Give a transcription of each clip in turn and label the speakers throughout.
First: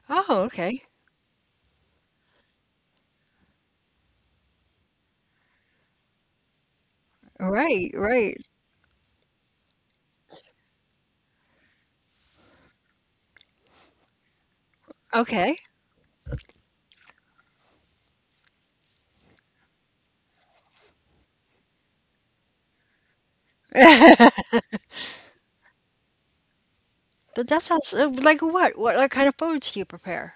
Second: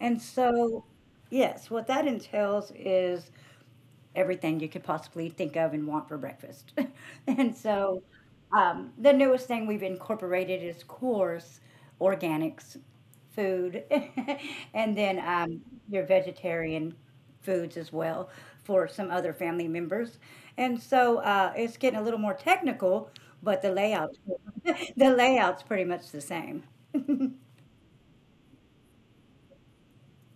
Speaker 1: And
Speaker 2: Oh, okay.
Speaker 1: so, yes, what that entails is everything you could possibly think of and want for breakfast. And
Speaker 2: Right,
Speaker 1: so
Speaker 2: right.
Speaker 1: the newest thing we've incorporated is coarse organics food, and then
Speaker 2: Okay.
Speaker 1: your vegetarian foods as well for some other family members. And so it's getting a little more technical, but the layout the layout's pretty much the same.
Speaker 2: That sounds like what? What kind of foods do you prepare?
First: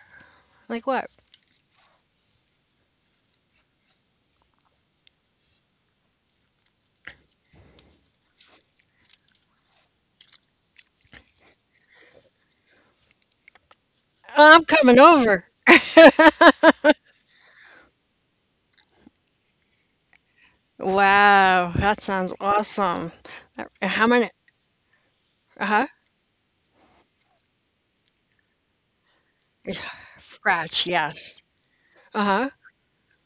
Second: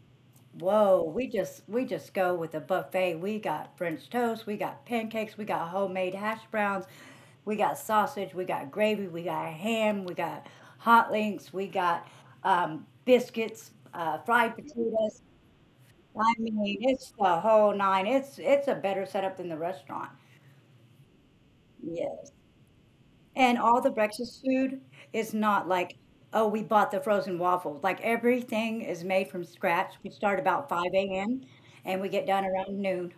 Speaker 2: Like
Speaker 1: Whoa,
Speaker 2: what?
Speaker 1: we just go with a buffet. We got French toast, we got pancakes, we got homemade hash browns, we got sausage, we got gravy, we got ham, we got hot links, we got biscuits, fried
Speaker 2: I'm coming
Speaker 1: potatoes.
Speaker 2: over.
Speaker 1: I mean, it's the whole nine. It's a better setup than the restaurant.
Speaker 2: Wow, that sounds
Speaker 1: Yes.
Speaker 2: awesome.
Speaker 1: And
Speaker 2: That—
Speaker 1: all the
Speaker 2: how many?
Speaker 1: breakfast food is not
Speaker 2: Uh-huh.
Speaker 1: like, oh, we bought the frozen waffles. Like everything is made from
Speaker 2: It's
Speaker 1: scratch. We start about
Speaker 2: scratch,
Speaker 1: 5
Speaker 2: yes.
Speaker 1: a.m. and we get
Speaker 2: Uh-huh.
Speaker 1: done around noon.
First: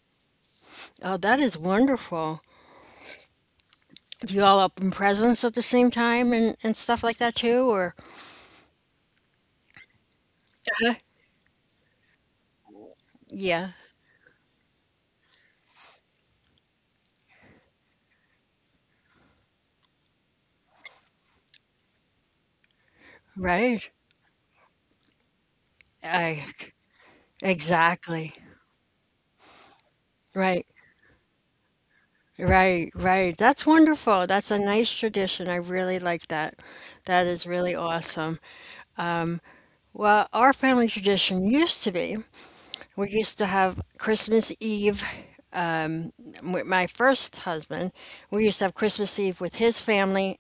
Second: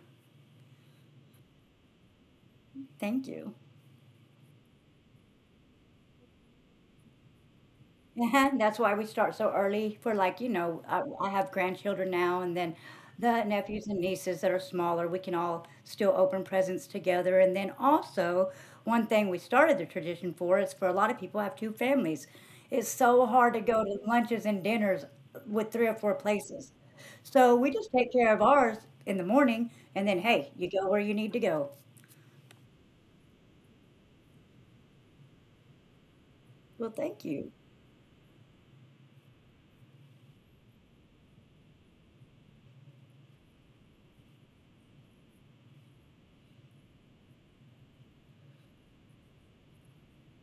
Speaker 2: Oh, that is wonderful.
Speaker 1: Thank you.
Speaker 2: Do you all open presents at the same time and, stuff like that too, or?
Speaker 1: Yeah, that's why we start so early. For like, you know,
Speaker 2: Uh-huh.
Speaker 1: I have grandchildren now, and then the
Speaker 2: Yeah,
Speaker 1: nephews and nieces that are smaller, we can all still open presents together. And then also, one thing we started the tradition for is for a lot of people have two families. It's so hard to go
Speaker 2: right.
Speaker 1: to lunches and dinners with three or four
Speaker 2: I
Speaker 1: places. So we just take care
Speaker 2: exactly.
Speaker 1: of ours in the morning and then, hey,
Speaker 2: Right,
Speaker 1: you go where you need to go.
Speaker 2: right, right. That's wonderful. That's a nice tradition. I really like that.
Speaker 1: Well, thank
Speaker 2: That is
Speaker 1: you.
Speaker 2: really awesome. Well, our family tradition used to be we used to have Christmas Eve with my first husband. We used to have Christmas Eve with his family,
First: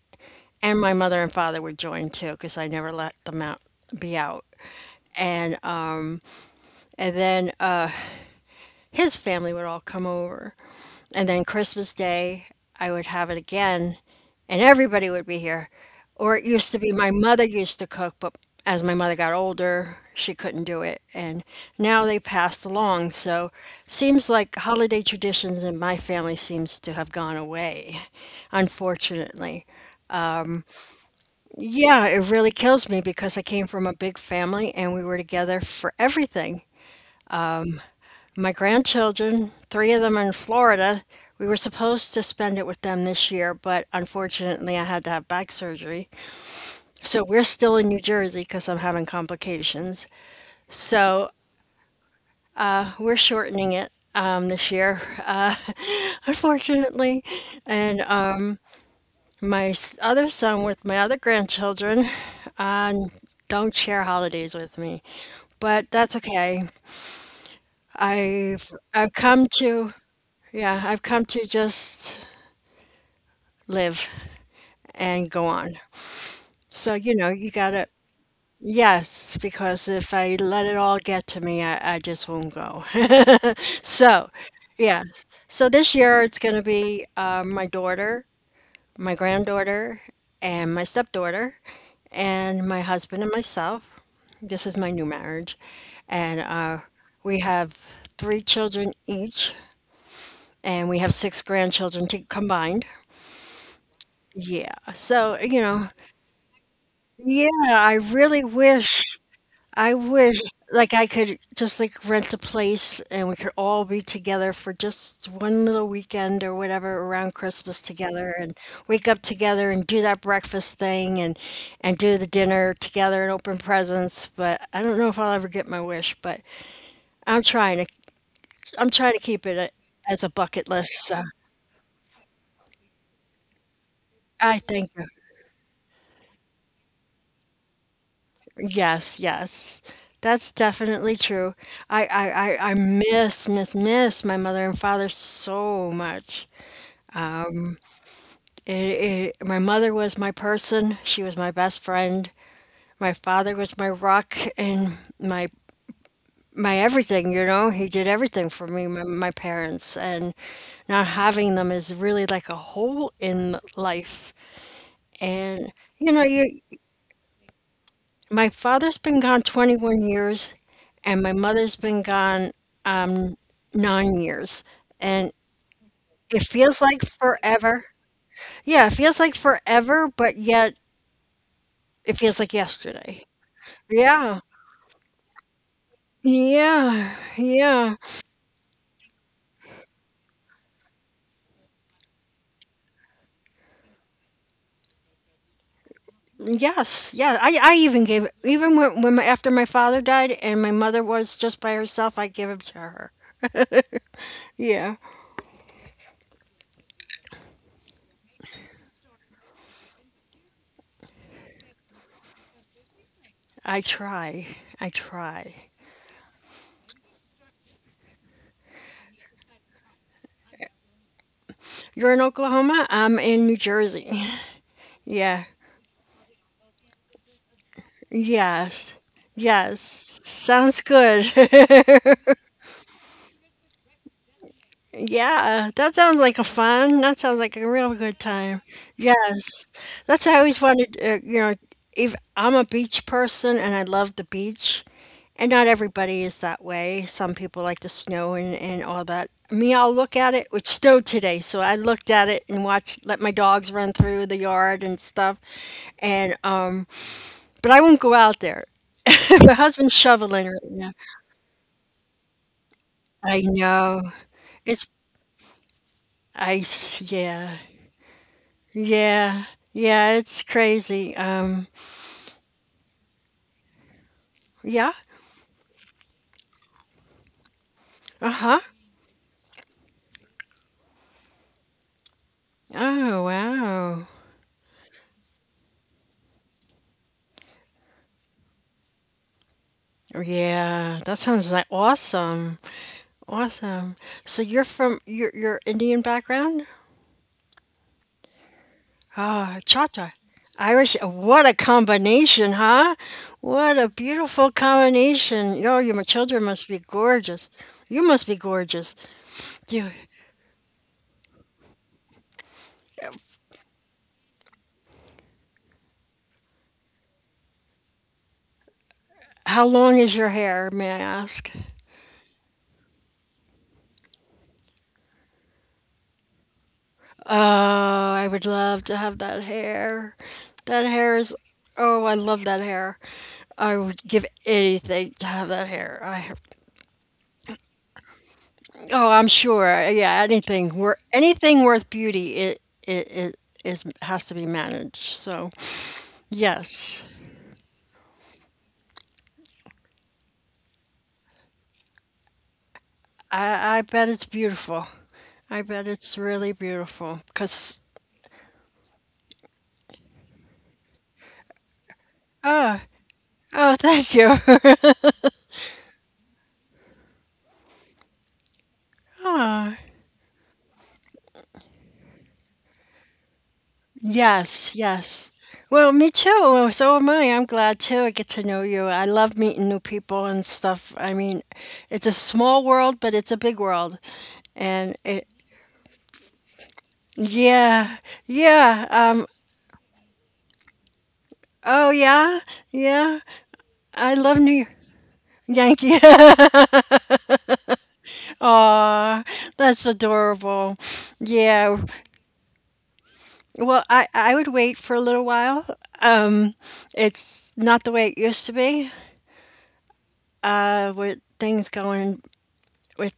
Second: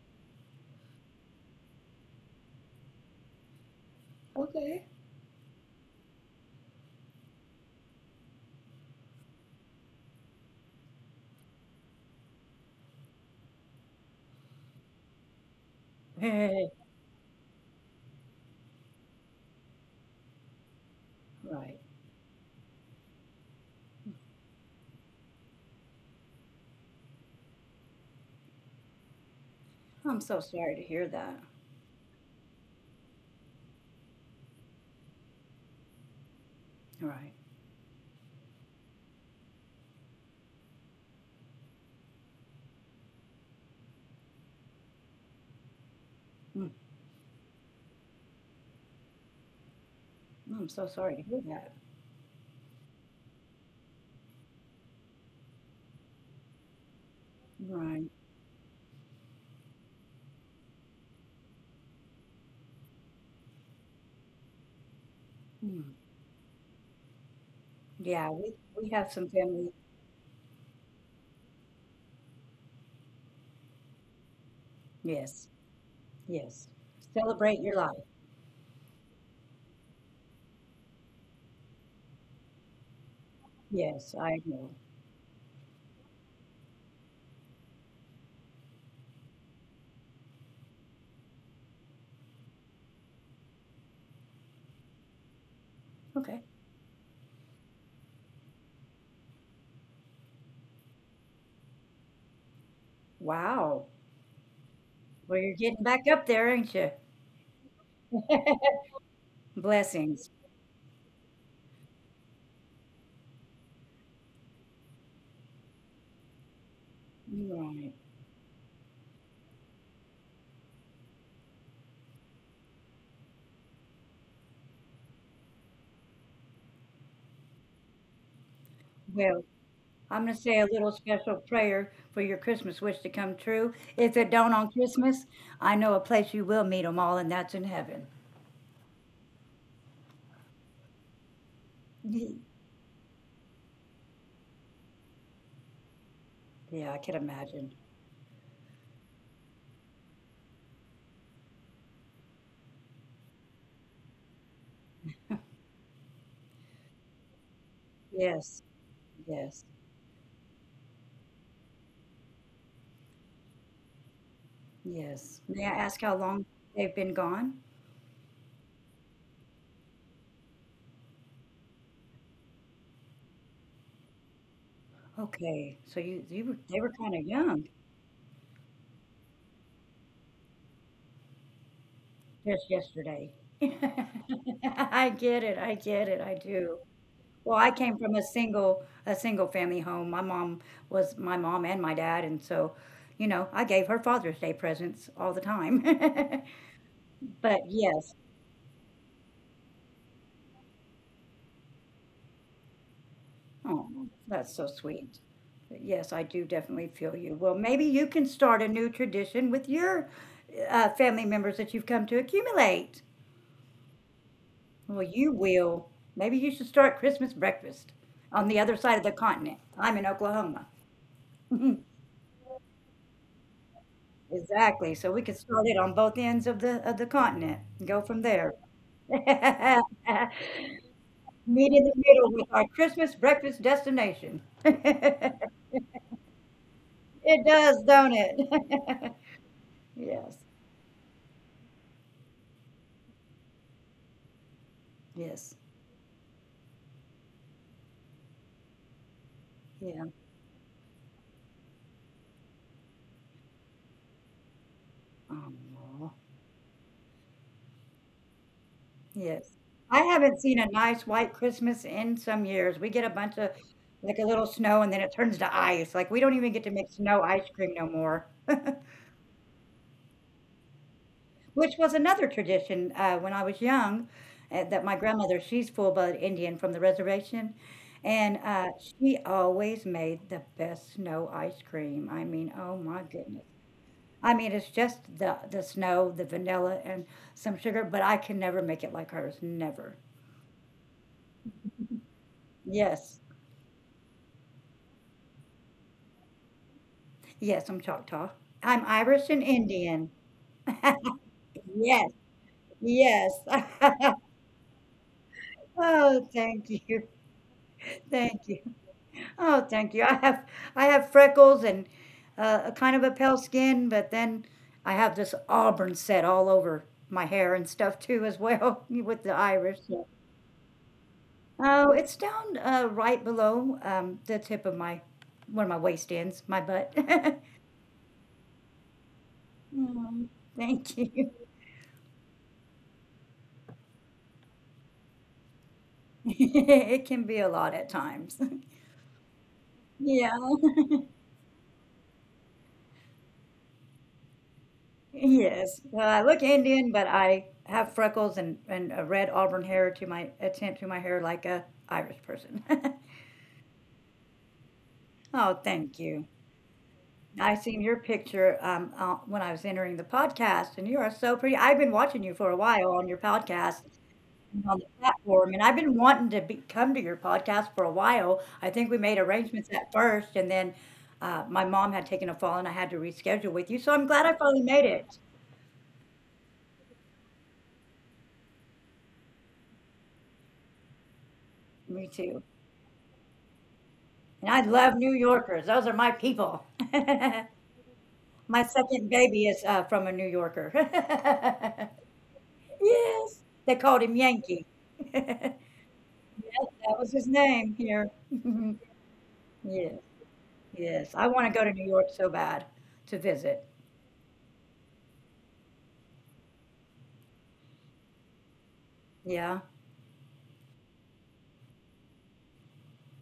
Speaker 2: and my mother and father would join too, because I never let them out be out.
Speaker 1: Okay.
Speaker 2: And uh, and then his family would all come over. And then Christmas Day, I would have it again, and everybody would be here. Or it used to be my mother used to cook, but as my mother got older, she couldn't do it. And
Speaker 1: Right.
Speaker 2: now they passed along. So seems like holiday traditions in my family seems to have gone away, unfortunately.
Speaker 1: I'm so sorry to hear that.
Speaker 2: Yeah, it really kills me because I came from a big family and we were together for everything.
Speaker 1: Right.
Speaker 2: My grandchildren, three of them are in Florida. We were supposed to spend it with them this year, but unfortunately, I had to have back surgery.
Speaker 1: Mm,
Speaker 2: So we're still in New Jersey because I'm having complications.
Speaker 1: mm, I'm so sorry to
Speaker 2: So
Speaker 1: hear that.
Speaker 2: we're shortening it this year, unfortunately. And
Speaker 1: Right.
Speaker 2: my s- other son with my other grandchildren uh, don't share holidays with me,
Speaker 1: Mm.
Speaker 2: but that's okay.
Speaker 1: Yeah, we
Speaker 2: I've
Speaker 1: have
Speaker 2: I've
Speaker 1: some
Speaker 2: come
Speaker 1: family.
Speaker 2: to yeah, I've come to just live and
Speaker 1: Yes.
Speaker 2: go on.
Speaker 1: Yes.
Speaker 2: So, you know, you
Speaker 1: Celebrate your
Speaker 2: gotta,
Speaker 1: life.
Speaker 2: yes, because if I let it all get to me, I just won't go.
Speaker 1: Yes,
Speaker 2: So,
Speaker 1: I agree.
Speaker 2: yeah. So this year it's gonna be my daughter, my granddaughter, and my stepdaughter, and my husband and myself. This is my new marriage. And
Speaker 1: Okay.
Speaker 2: we have three children each, and we have six grandchildren to combined.
Speaker 1: Wow.
Speaker 2: Yeah.
Speaker 1: Well,
Speaker 2: So,
Speaker 1: you're
Speaker 2: you
Speaker 1: getting
Speaker 2: know,
Speaker 1: back up there, ain't you?
Speaker 2: yeah, I really wish I
Speaker 1: Blessings.
Speaker 2: wish, like, I could just, like, rent a place and we could all be together for just one little weekend or whatever around Christmas
Speaker 1: Right.
Speaker 2: together and wake up together and do that breakfast thing and do the dinner together and open presents. But I don't know if I'll ever get my wish, but I'm trying to I'm trying to
Speaker 1: Well,
Speaker 2: keep it a-
Speaker 1: I'm
Speaker 2: as a
Speaker 1: going to say a
Speaker 2: bucket
Speaker 1: little
Speaker 2: list. So
Speaker 1: special prayer for your Christmas wish to come true. If it don't
Speaker 2: I
Speaker 1: on
Speaker 2: think
Speaker 1: Christmas, I know a place you will meet them all, and that's in heaven.
Speaker 2: yes, yes. That's definitely true. I, I, I, I miss, miss, miss my mother and father so much.
Speaker 1: Yeah, I can imagine.
Speaker 2: It, my mother was my person. She was my best friend. My father was my rock and my everything. You know, he did everything
Speaker 1: Yes.
Speaker 2: for me. My
Speaker 1: Yes.
Speaker 2: parents and not having them is really like a hole in life.
Speaker 1: Yes. May I
Speaker 2: And
Speaker 1: ask
Speaker 2: you
Speaker 1: how
Speaker 2: know,
Speaker 1: long
Speaker 2: you
Speaker 1: they've been gone?
Speaker 2: my father's been gone 21 years, and my mother's been gone um, 9 years, and
Speaker 1: Okay, so you
Speaker 2: it
Speaker 1: were they
Speaker 2: feels
Speaker 1: were
Speaker 2: like
Speaker 1: kinda young,
Speaker 2: forever. Yeah, it feels like forever, but yet it feels like
Speaker 1: just
Speaker 2: yesterday.
Speaker 1: yesterday.
Speaker 2: Yeah.
Speaker 1: I get it, I get it, I do.
Speaker 2: Yeah.
Speaker 1: Well, I came
Speaker 2: Yeah.
Speaker 1: from a single family home. My mom was my mom and my dad, and so, you know, I gave her Father's Day presents all the time.
Speaker 2: Yes. Yeah.
Speaker 1: But
Speaker 2: I even
Speaker 1: yes.
Speaker 2: gave it, even when my, after my father died and my mother was just by herself, I gave it to her.
Speaker 1: Oh, that's so
Speaker 2: Yeah.
Speaker 1: sweet. Yes, I do definitely feel you. Well, maybe you can start a new tradition with your family members that you've come to accumulate.
Speaker 2: I try. I
Speaker 1: Well, you
Speaker 2: try.
Speaker 1: will. Maybe you should start Christmas breakfast on the other side of the continent. I'm in Oklahoma.
Speaker 2: You're in Oklahoma? I'm in New Jersey.
Speaker 1: Exactly. So we could
Speaker 2: Yeah.
Speaker 1: start it on both ends of the continent and go from there.
Speaker 2: Yes.
Speaker 1: Meet
Speaker 2: Yes.
Speaker 1: in
Speaker 2: Sounds good.
Speaker 1: the middle with our Christmas breakfast destination. It
Speaker 2: Yeah, that sounds like a fun. That sounds like a
Speaker 1: does,
Speaker 2: real
Speaker 1: don't
Speaker 2: good time.
Speaker 1: it?
Speaker 2: Yes. That's
Speaker 1: Yes.
Speaker 2: I always wanted, you know, if I'm a beach person and I love the beach, and
Speaker 1: Yes.
Speaker 2: not everybody is that way. Some people like the snow and all that. Me, I'll
Speaker 1: Yeah.
Speaker 2: look at it. It snowed today, so I looked at it and watched, let my dogs run through the yard and stuff.
Speaker 1: Aw.
Speaker 2: And, but I won't go out there.
Speaker 1: Yes.
Speaker 2: My husband's
Speaker 1: I haven't
Speaker 2: shoveling
Speaker 1: seen
Speaker 2: right
Speaker 1: a
Speaker 2: now.
Speaker 1: nice white Christmas in some years. We get a bunch
Speaker 2: I
Speaker 1: of
Speaker 2: know.
Speaker 1: like a little snow and
Speaker 2: It's,
Speaker 1: then it turns to ice. Like, we don't even get to make snow ice
Speaker 2: yeah.
Speaker 1: cream no more,
Speaker 2: Yeah. Yeah, it's crazy.
Speaker 1: which was another tradition when I was young, that my
Speaker 2: Yeah.
Speaker 1: grandmother, she's full blood Indian from the reservation. And
Speaker 2: Uh-huh.
Speaker 1: she always made the best snow ice cream. I mean, oh my
Speaker 2: Oh,
Speaker 1: goodness.
Speaker 2: wow.
Speaker 1: I mean, it's just the snow, the vanilla, and some sugar, but I can never make it like hers. Never.
Speaker 2: Yeah, that sounds like awesome.
Speaker 1: Yes.
Speaker 2: Awesome. So you're from your Indian background?
Speaker 1: Yes, I'm Choctaw. I'm Irish and
Speaker 2: Ah,
Speaker 1: Indian.
Speaker 2: Chata. Irish. What a
Speaker 1: Yes,
Speaker 2: combination, huh?
Speaker 1: yes.
Speaker 2: What a beautiful combination. Yo, your
Speaker 1: Oh,
Speaker 2: children
Speaker 1: thank
Speaker 2: must be
Speaker 1: you.
Speaker 2: gorgeous. You must be
Speaker 1: Thank you.
Speaker 2: gorgeous.
Speaker 1: Oh,
Speaker 2: Do
Speaker 1: thank
Speaker 2: you,
Speaker 1: you. I have freckles and a kind of a pale skin, but then I have this auburn set all over my hair and stuff too as well with the
Speaker 2: how
Speaker 1: Irish.
Speaker 2: long
Speaker 1: So.
Speaker 2: is your hair, may I ask?
Speaker 1: Oh, it's down right below the tip of my where my waist ends, my butt.
Speaker 2: Oh, I would love to have that hair.
Speaker 1: Mm,
Speaker 2: That
Speaker 1: thank
Speaker 2: hair
Speaker 1: you.
Speaker 2: is. Oh, I love that hair. I would give anything to have that hair. I have,
Speaker 1: It can be a lot at times.
Speaker 2: oh, I'm sure. Yeah,
Speaker 1: Yeah.
Speaker 2: anything where anything worth beauty, it is has to be managed. So
Speaker 1: Yes. Well, I look Indian,
Speaker 2: yes,
Speaker 1: but I have freckles and a red auburn hair to my attempt to my hair like a Irish person.
Speaker 2: I bet it's beautiful.
Speaker 1: Oh,
Speaker 2: I bet
Speaker 1: thank
Speaker 2: it's
Speaker 1: you.
Speaker 2: really beautiful.
Speaker 1: I seen
Speaker 2: Cause
Speaker 1: your picture when I was entering the podcast, and you are so pretty. I've been watching you for a
Speaker 2: ah
Speaker 1: while on your
Speaker 2: oh,
Speaker 1: podcast
Speaker 2: thank you.
Speaker 1: and on the platform, and I've been wanting to be, come to your podcast for a while. I think we made arrangements
Speaker 2: Ah.
Speaker 1: at first, and then my mom had taken a fall, and I had to reschedule with you. So I'm glad I finally
Speaker 2: Yes,
Speaker 1: made it.
Speaker 2: yes. Well, me too. Well, so am I. I'm glad too. I get to know you. I love meeting new people and stuff. I mean,
Speaker 1: Me
Speaker 2: it's a
Speaker 1: too.
Speaker 2: small world, but it's a big world.
Speaker 1: And I love
Speaker 2: And
Speaker 1: New
Speaker 2: it,
Speaker 1: Yorkers. Those are my people.
Speaker 2: yeah,
Speaker 1: My
Speaker 2: yeah.
Speaker 1: second baby is from a New Yorker.
Speaker 2: Oh yeah, yeah.
Speaker 1: Yes. They called him
Speaker 2: I love
Speaker 1: Yankee.
Speaker 2: New York.
Speaker 1: That
Speaker 2: Yankee.
Speaker 1: was his name here.
Speaker 2: That's
Speaker 1: Yes.
Speaker 2: adorable.
Speaker 1: Yes. I want to go to
Speaker 2: Yeah.
Speaker 1: New York so bad to visit.
Speaker 2: Well, I would wait for a little while. Um, it's not the way it used to be.
Speaker 1: Yeah.
Speaker 2: With things going with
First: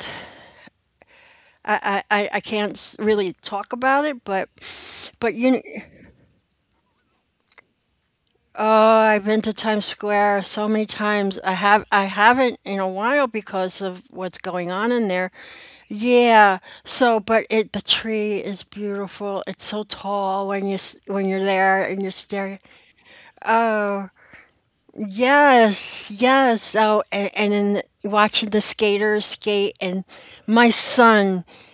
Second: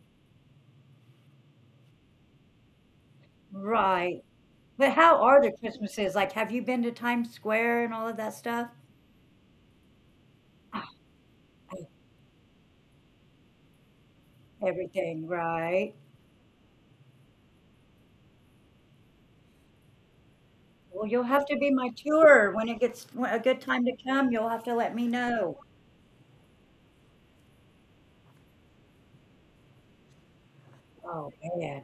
Speaker 2: I can't really talk about
Speaker 1: Right.
Speaker 2: it,
Speaker 1: But how
Speaker 2: but
Speaker 1: are
Speaker 2: you
Speaker 1: the
Speaker 2: know,
Speaker 1: Christmases? Like, have you been to Times Square and all of that stuff?
Speaker 2: oh, I've been to Times Square so many times. I have
Speaker 1: Oh,
Speaker 2: I haven't in a while because of what's going on in
Speaker 1: everything,
Speaker 2: there.
Speaker 1: right?
Speaker 2: Yeah. So, but it the tree is beautiful. It's so tall when you s-
Speaker 1: Well, you'll
Speaker 2: when you're
Speaker 1: have to be
Speaker 2: there
Speaker 1: my
Speaker 2: and you're
Speaker 1: tour
Speaker 2: staring.
Speaker 1: when it gets a good time to
Speaker 2: Oh,
Speaker 1: come. You'll have to let me know.
Speaker 2: yes, yes. Oh, and in the, watching the skaters skate and my
Speaker 1: Oh,
Speaker 2: son
Speaker 1: man.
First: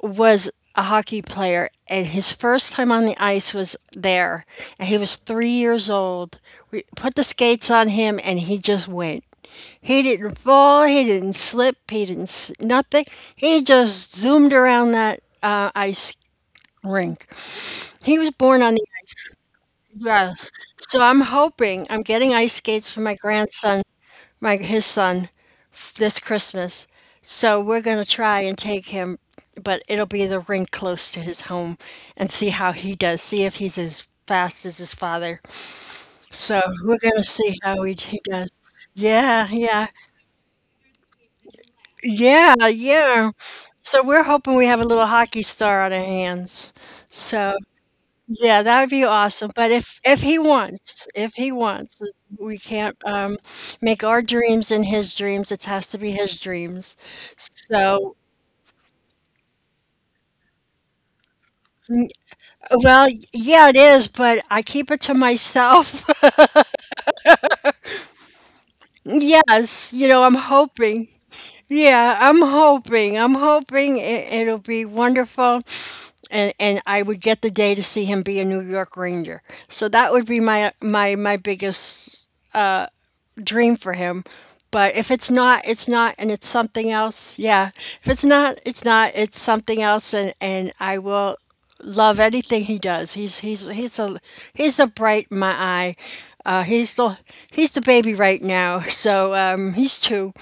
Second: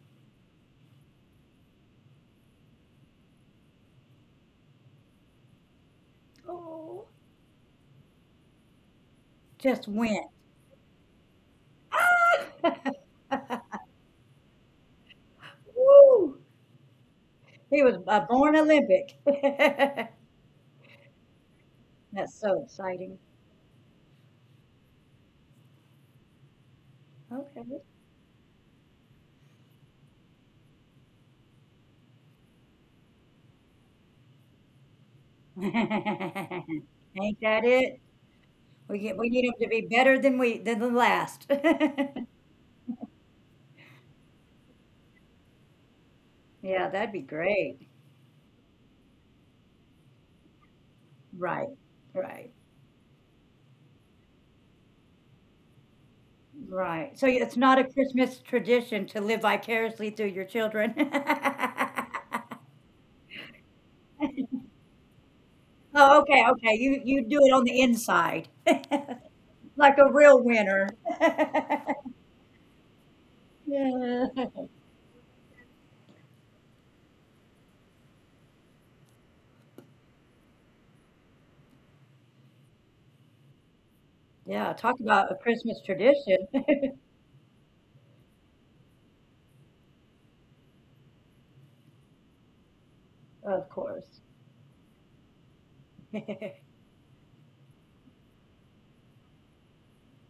Speaker 2: was a hockey player, and his first time on the ice was there, and he was 3 years old. We
Speaker 1: Oh.
Speaker 2: put the skates on him, and he just went.
Speaker 1: Just
Speaker 2: He
Speaker 1: went.
Speaker 2: didn't fall. He didn't slip. He
Speaker 1: Ah!
Speaker 2: didn't nothing. He just zoomed around that ice
Speaker 1: Woo!
Speaker 2: rink.
Speaker 1: He was
Speaker 2: He
Speaker 1: a
Speaker 2: was
Speaker 1: born
Speaker 2: born on the
Speaker 1: Olympic.
Speaker 2: ice. Yeah. So I'm hoping I'm getting
Speaker 1: That's
Speaker 2: ice
Speaker 1: so
Speaker 2: skates for my
Speaker 1: exciting.
Speaker 2: grandson my his son f- this Christmas. So we're
Speaker 1: Okay.
Speaker 2: going to try and take him, but it'll be the ring close to his home and see how he does. See if he's as fast as his father. So we're going to
Speaker 1: Ain't
Speaker 2: see
Speaker 1: that
Speaker 2: how
Speaker 1: it?
Speaker 2: he does.
Speaker 1: We get, we
Speaker 2: Yeah,
Speaker 1: need him to
Speaker 2: yeah,
Speaker 1: be better than we than the last.
Speaker 2: yeah, yeah. So we're hoping we have a little hockey star on our hands.
Speaker 1: Yeah, that'd be
Speaker 2: So.
Speaker 1: great.
Speaker 2: Yeah, that would be awesome. But if he
Speaker 1: Right,
Speaker 2: wants, we
Speaker 1: right,
Speaker 2: can't make our dreams and his dreams. It has to be his dreams.
Speaker 1: right. So it's not a
Speaker 2: So,
Speaker 1: Christmas tradition to live vicariously through your children.
Speaker 2: n- well, yeah, it is, but I keep it to myself.
Speaker 1: Oh, okay, okay. You do it on the inside,
Speaker 2: Yes, you
Speaker 1: like
Speaker 2: know,
Speaker 1: a
Speaker 2: I'm
Speaker 1: real winner.
Speaker 2: hoping. Yeah, I'm hoping. I'm hoping
Speaker 1: Yeah.
Speaker 2: it'll be wonderful, and I would get the day to see him be a New York Ranger. So that would be my my my biggest uh, dream for him.
Speaker 1: Yeah,
Speaker 2: But if
Speaker 1: talk
Speaker 2: it's
Speaker 1: about a
Speaker 2: not, it's
Speaker 1: Christmas
Speaker 2: not, and it's
Speaker 1: tradition.
Speaker 2: something else. Yeah, if it's not, it's not. It's something else, and I will love anything he does.
Speaker 1: Of course.
Speaker 2: He's a bright in my eye. Uh, he's the he's the baby right now, so he's two,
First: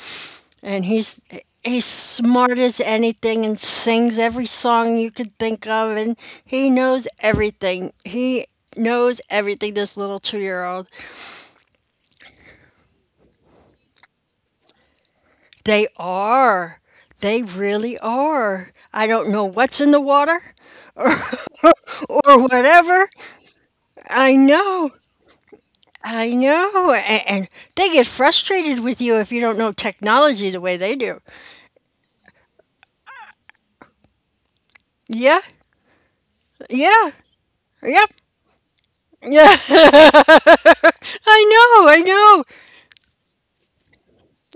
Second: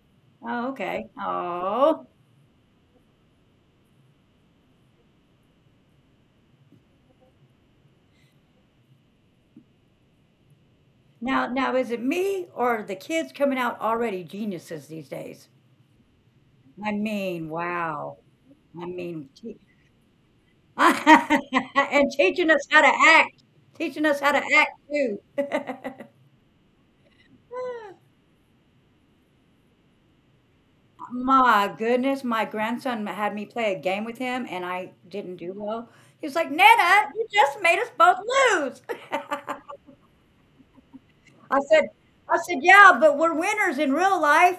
Speaker 1: Oh,
Speaker 2: and
Speaker 1: okay.
Speaker 2: he's
Speaker 1: Oh.
Speaker 2: smart as anything and sings every song you could think of, and he knows everything. He knows everything. This little 2 year old,
Speaker 1: Now is it me or the kids coming out already geniuses these days?
Speaker 2: they are.
Speaker 1: I
Speaker 2: They
Speaker 1: mean,
Speaker 2: really
Speaker 1: wow.
Speaker 2: are.
Speaker 1: I
Speaker 2: I
Speaker 1: mean,
Speaker 2: don't know
Speaker 1: te
Speaker 2: what's in the water
Speaker 1: and
Speaker 2: or
Speaker 1: teaching us how to
Speaker 2: whatever.
Speaker 1: act. Teaching us how
Speaker 2: I
Speaker 1: to act
Speaker 2: know.
Speaker 1: too.
Speaker 2: I know. And they get frustrated with you if you don't know technology the way they do.
Speaker 1: My goodness, my grandson had me play a game with him and I didn't
Speaker 2: Yeah.
Speaker 1: do well. He was like,
Speaker 2: Yeah.
Speaker 1: "Nana, you just made us
Speaker 2: Yep.
Speaker 1: both lose."
Speaker 2: Yeah. I
Speaker 1: I said,
Speaker 2: know. I
Speaker 1: I
Speaker 2: know.
Speaker 1: said, yeah, but we're winners in real life.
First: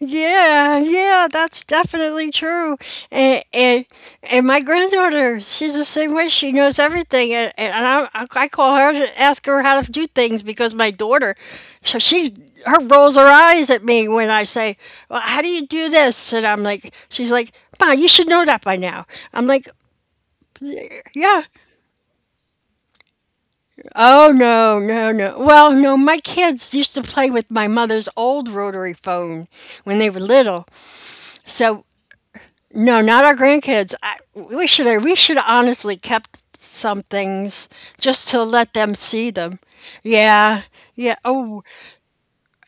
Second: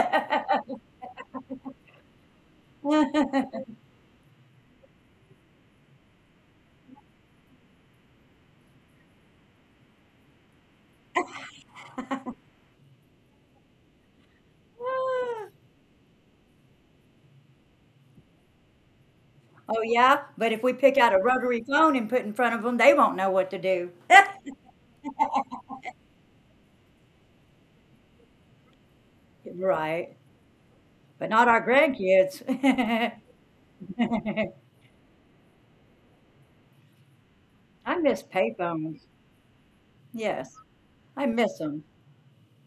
Speaker 2: Yeah, yeah, that's definitely true. And, and and my granddaughter, she's the same way. She knows everything, and, and I call her to ask her how to do things because my daughter, so she her rolls her eyes at me when I say, "Well, how
Speaker 1: Oh
Speaker 2: do you do this?" And I'm like, she's like, "Ma, you should know that by now." I'm like,
Speaker 1: yeah, but if we pick out a
Speaker 2: yeah.
Speaker 1: rotary phone and put in front of them, they won't know what to do.
Speaker 2: Oh no, no, no. Well, no, my kids used to play with my mother's old rotary phone when they
Speaker 1: Right,
Speaker 2: were little.
Speaker 1: but not our
Speaker 2: So
Speaker 1: grandkids.
Speaker 2: no, not our grandkids. I, we should have honestly kept some things
Speaker 1: I miss
Speaker 2: just to let them
Speaker 1: payphones.
Speaker 2: see them.
Speaker 1: Yes,
Speaker 2: Yeah, yeah.
Speaker 1: I miss
Speaker 2: Oh,
Speaker 1: them.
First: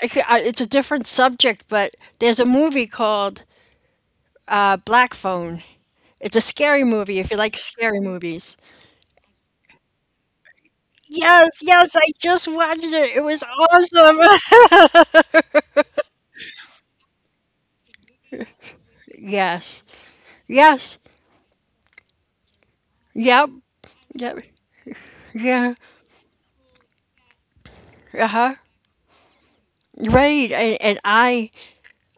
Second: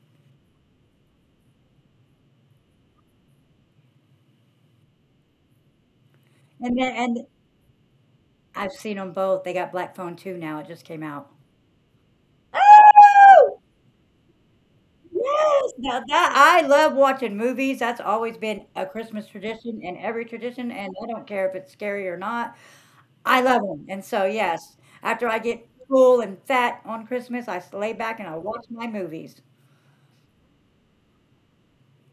Speaker 2: I c- I- it's a different subject, but there's a movie called Black Phone. It's a
Speaker 1: And
Speaker 2: scary
Speaker 1: then,
Speaker 2: movie
Speaker 1: and
Speaker 2: if you like scary movies.
Speaker 1: I've seen them both. They got black phone two now. It just came out.
Speaker 2: Yes, yes, I just watched it. It was
Speaker 1: Oh!
Speaker 2: awesome.
Speaker 1: Yes, now that I love watching movies. That's always been a Christmas
Speaker 2: yes,
Speaker 1: tradition and every tradition, and
Speaker 2: yes,
Speaker 1: I don't care if it's scary or not. I
Speaker 2: yep,
Speaker 1: love them. And so,
Speaker 2: yep,
Speaker 1: yes, after I get
Speaker 2: yeah,
Speaker 1: full and fat on Christmas, I lay back
Speaker 2: uh
Speaker 1: and I
Speaker 2: huh.
Speaker 1: watch my movies.
Speaker 2: Right, and I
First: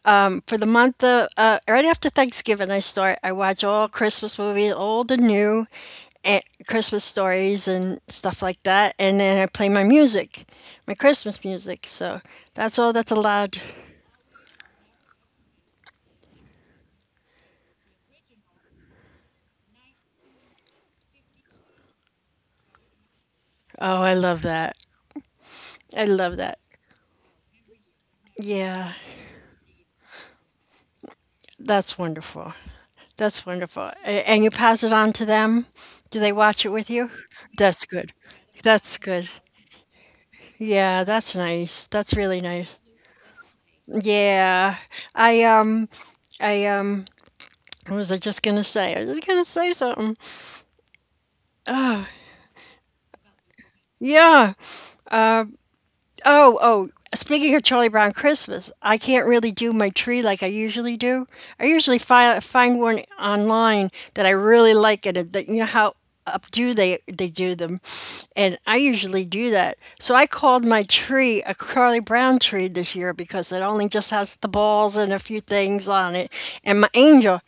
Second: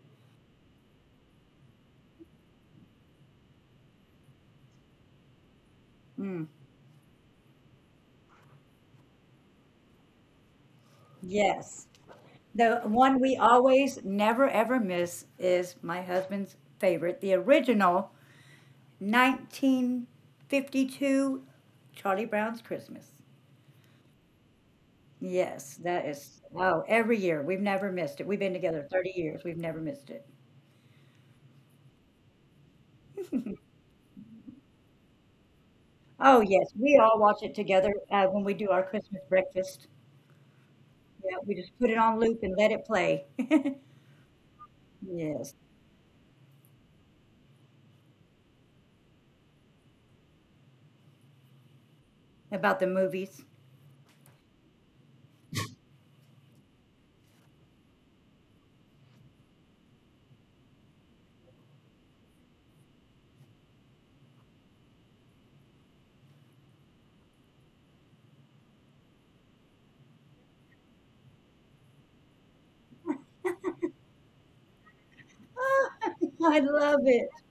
Speaker 2: for the month of right after Thanksgiving, I start. I watch all Christmas movies, old and new,
Speaker 1: Mm,
Speaker 2: and Christmas stories and stuff like that. And then I play my music, my Christmas
Speaker 1: yes.
Speaker 2: music. So
Speaker 1: The
Speaker 2: that's all that's
Speaker 1: one we
Speaker 2: allowed.
Speaker 1: always never ever miss is my husband's favorite, the original 1952 Charlie Brown's Christmas.
Speaker 2: Oh, I love that.
Speaker 1: Yes, that
Speaker 2: I love
Speaker 1: is
Speaker 2: that.
Speaker 1: oh, every year, we've never missed it. We've been together
Speaker 2: Yeah,
Speaker 1: 30 years, we've never missed it.
Speaker 2: that's wonderful. That's wonderful. And you pass it on to them. Do they
Speaker 1: Oh,
Speaker 2: watch
Speaker 1: yes,
Speaker 2: it with
Speaker 1: we
Speaker 2: you?
Speaker 1: all watch it
Speaker 2: That's
Speaker 1: together,
Speaker 2: good.
Speaker 1: when we do our
Speaker 2: That's
Speaker 1: Christmas
Speaker 2: good.
Speaker 1: breakfast.
Speaker 2: Yeah,
Speaker 1: Yeah,
Speaker 2: that's
Speaker 1: we just
Speaker 2: nice.
Speaker 1: put it
Speaker 2: That's
Speaker 1: on loop
Speaker 2: really
Speaker 1: and let
Speaker 2: nice.
Speaker 1: it play.
Speaker 2: Yeah. I
Speaker 1: Yes,
Speaker 2: um I What was I just going to say? I was just going to say something.
Speaker 1: about the movies.
Speaker 2: Yeah. Oh, oh. Speaking of Charlie Brown Christmas, I can't really do my tree like I usually do. I usually find one online that I really like, and that, you know how updo they do them, and I usually do that. So I called my tree a Charlie Brown tree this year because it only just has the balls and a few
Speaker 1: Oh,
Speaker 2: things on it,
Speaker 1: I
Speaker 2: and my
Speaker 1: love it.
Speaker 2: angel.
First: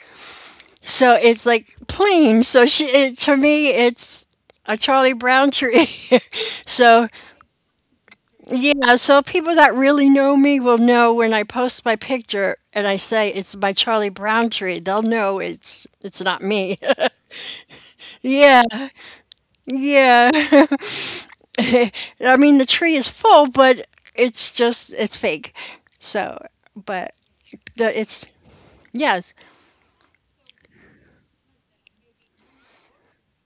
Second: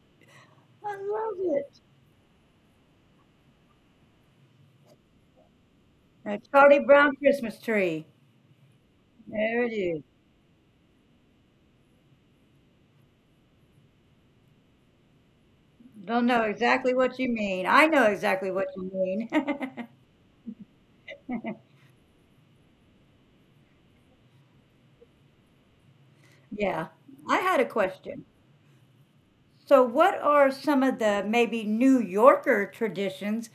Speaker 1: I
Speaker 2: So
Speaker 1: love
Speaker 2: it's like
Speaker 1: it.
Speaker 2: plain. So she, it, to me, it's a Charlie Brown tree.
Speaker 1: A Charlie
Speaker 2: So
Speaker 1: Brown Christmas tree.
Speaker 2: yeah, so people
Speaker 1: There it
Speaker 2: that
Speaker 1: is.
Speaker 2: really know me will know when I post my picture and I say it's my Charlie Brown tree. They'll know it's
Speaker 1: Don't
Speaker 2: it's
Speaker 1: know
Speaker 2: not me.
Speaker 1: exactly what you mean. I know exactly what
Speaker 2: Yeah,
Speaker 1: you mean.
Speaker 2: yeah. I mean the tree is full, but it's fake. So,
Speaker 1: Yeah.
Speaker 2: but
Speaker 1: I had a
Speaker 2: the,
Speaker 1: question.
Speaker 2: it's yes.
Speaker 1: So, what are some of the maybe New Yorker traditions,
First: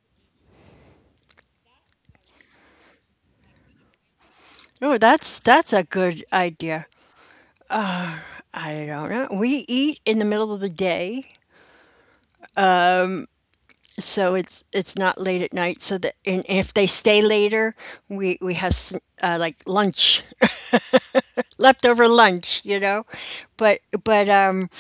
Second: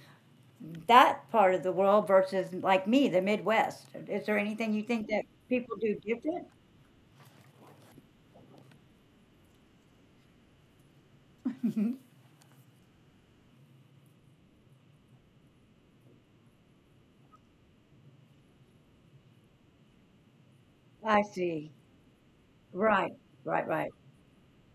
Speaker 1: that part of the world versus like me, the Midwest? Is there anything you
Speaker 2: Oh,
Speaker 1: think that
Speaker 2: that's
Speaker 1: people
Speaker 2: a
Speaker 1: do
Speaker 2: good
Speaker 1: different?
Speaker 2: idea. I don't know. We eat in the middle of the day, so it's not late at night. So that, and if they stay later, we have like, lunch,
Speaker 1: I see.
Speaker 2: leftover lunch.
Speaker 1: Right, right,
Speaker 2: But
Speaker 1: right.
Speaker 2: but um,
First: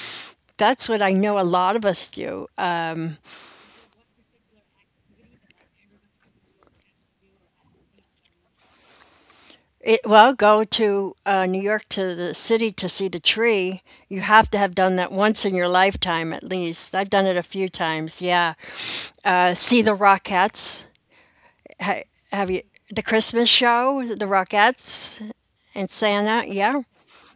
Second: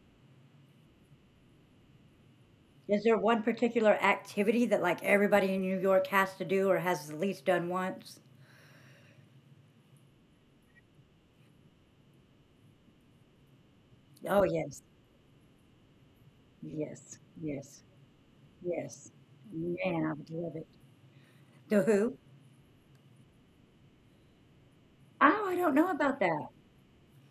Speaker 2: that's what I know a lot of us do.
Speaker 1: Is there one particular activity that like everybody in New York has to do or has at least done once?
Speaker 2: Well, go to New York, to the city, to see the tree. You
Speaker 1: Oh,
Speaker 2: have to have
Speaker 1: yes,
Speaker 2: done that once in your lifetime, at least. I've
Speaker 1: yes,
Speaker 2: done it a few
Speaker 1: yes,
Speaker 2: times. Yeah,
Speaker 1: yes.
Speaker 2: see the
Speaker 1: Man, I would love it.
Speaker 2: Rockettes.
Speaker 1: The
Speaker 2: Ha-
Speaker 1: Who?
Speaker 2: have you the Christmas show? The Rockettes
Speaker 1: Oh, I don't
Speaker 2: and
Speaker 1: know about
Speaker 2: Santa.
Speaker 1: that.
Speaker 2: Yeah.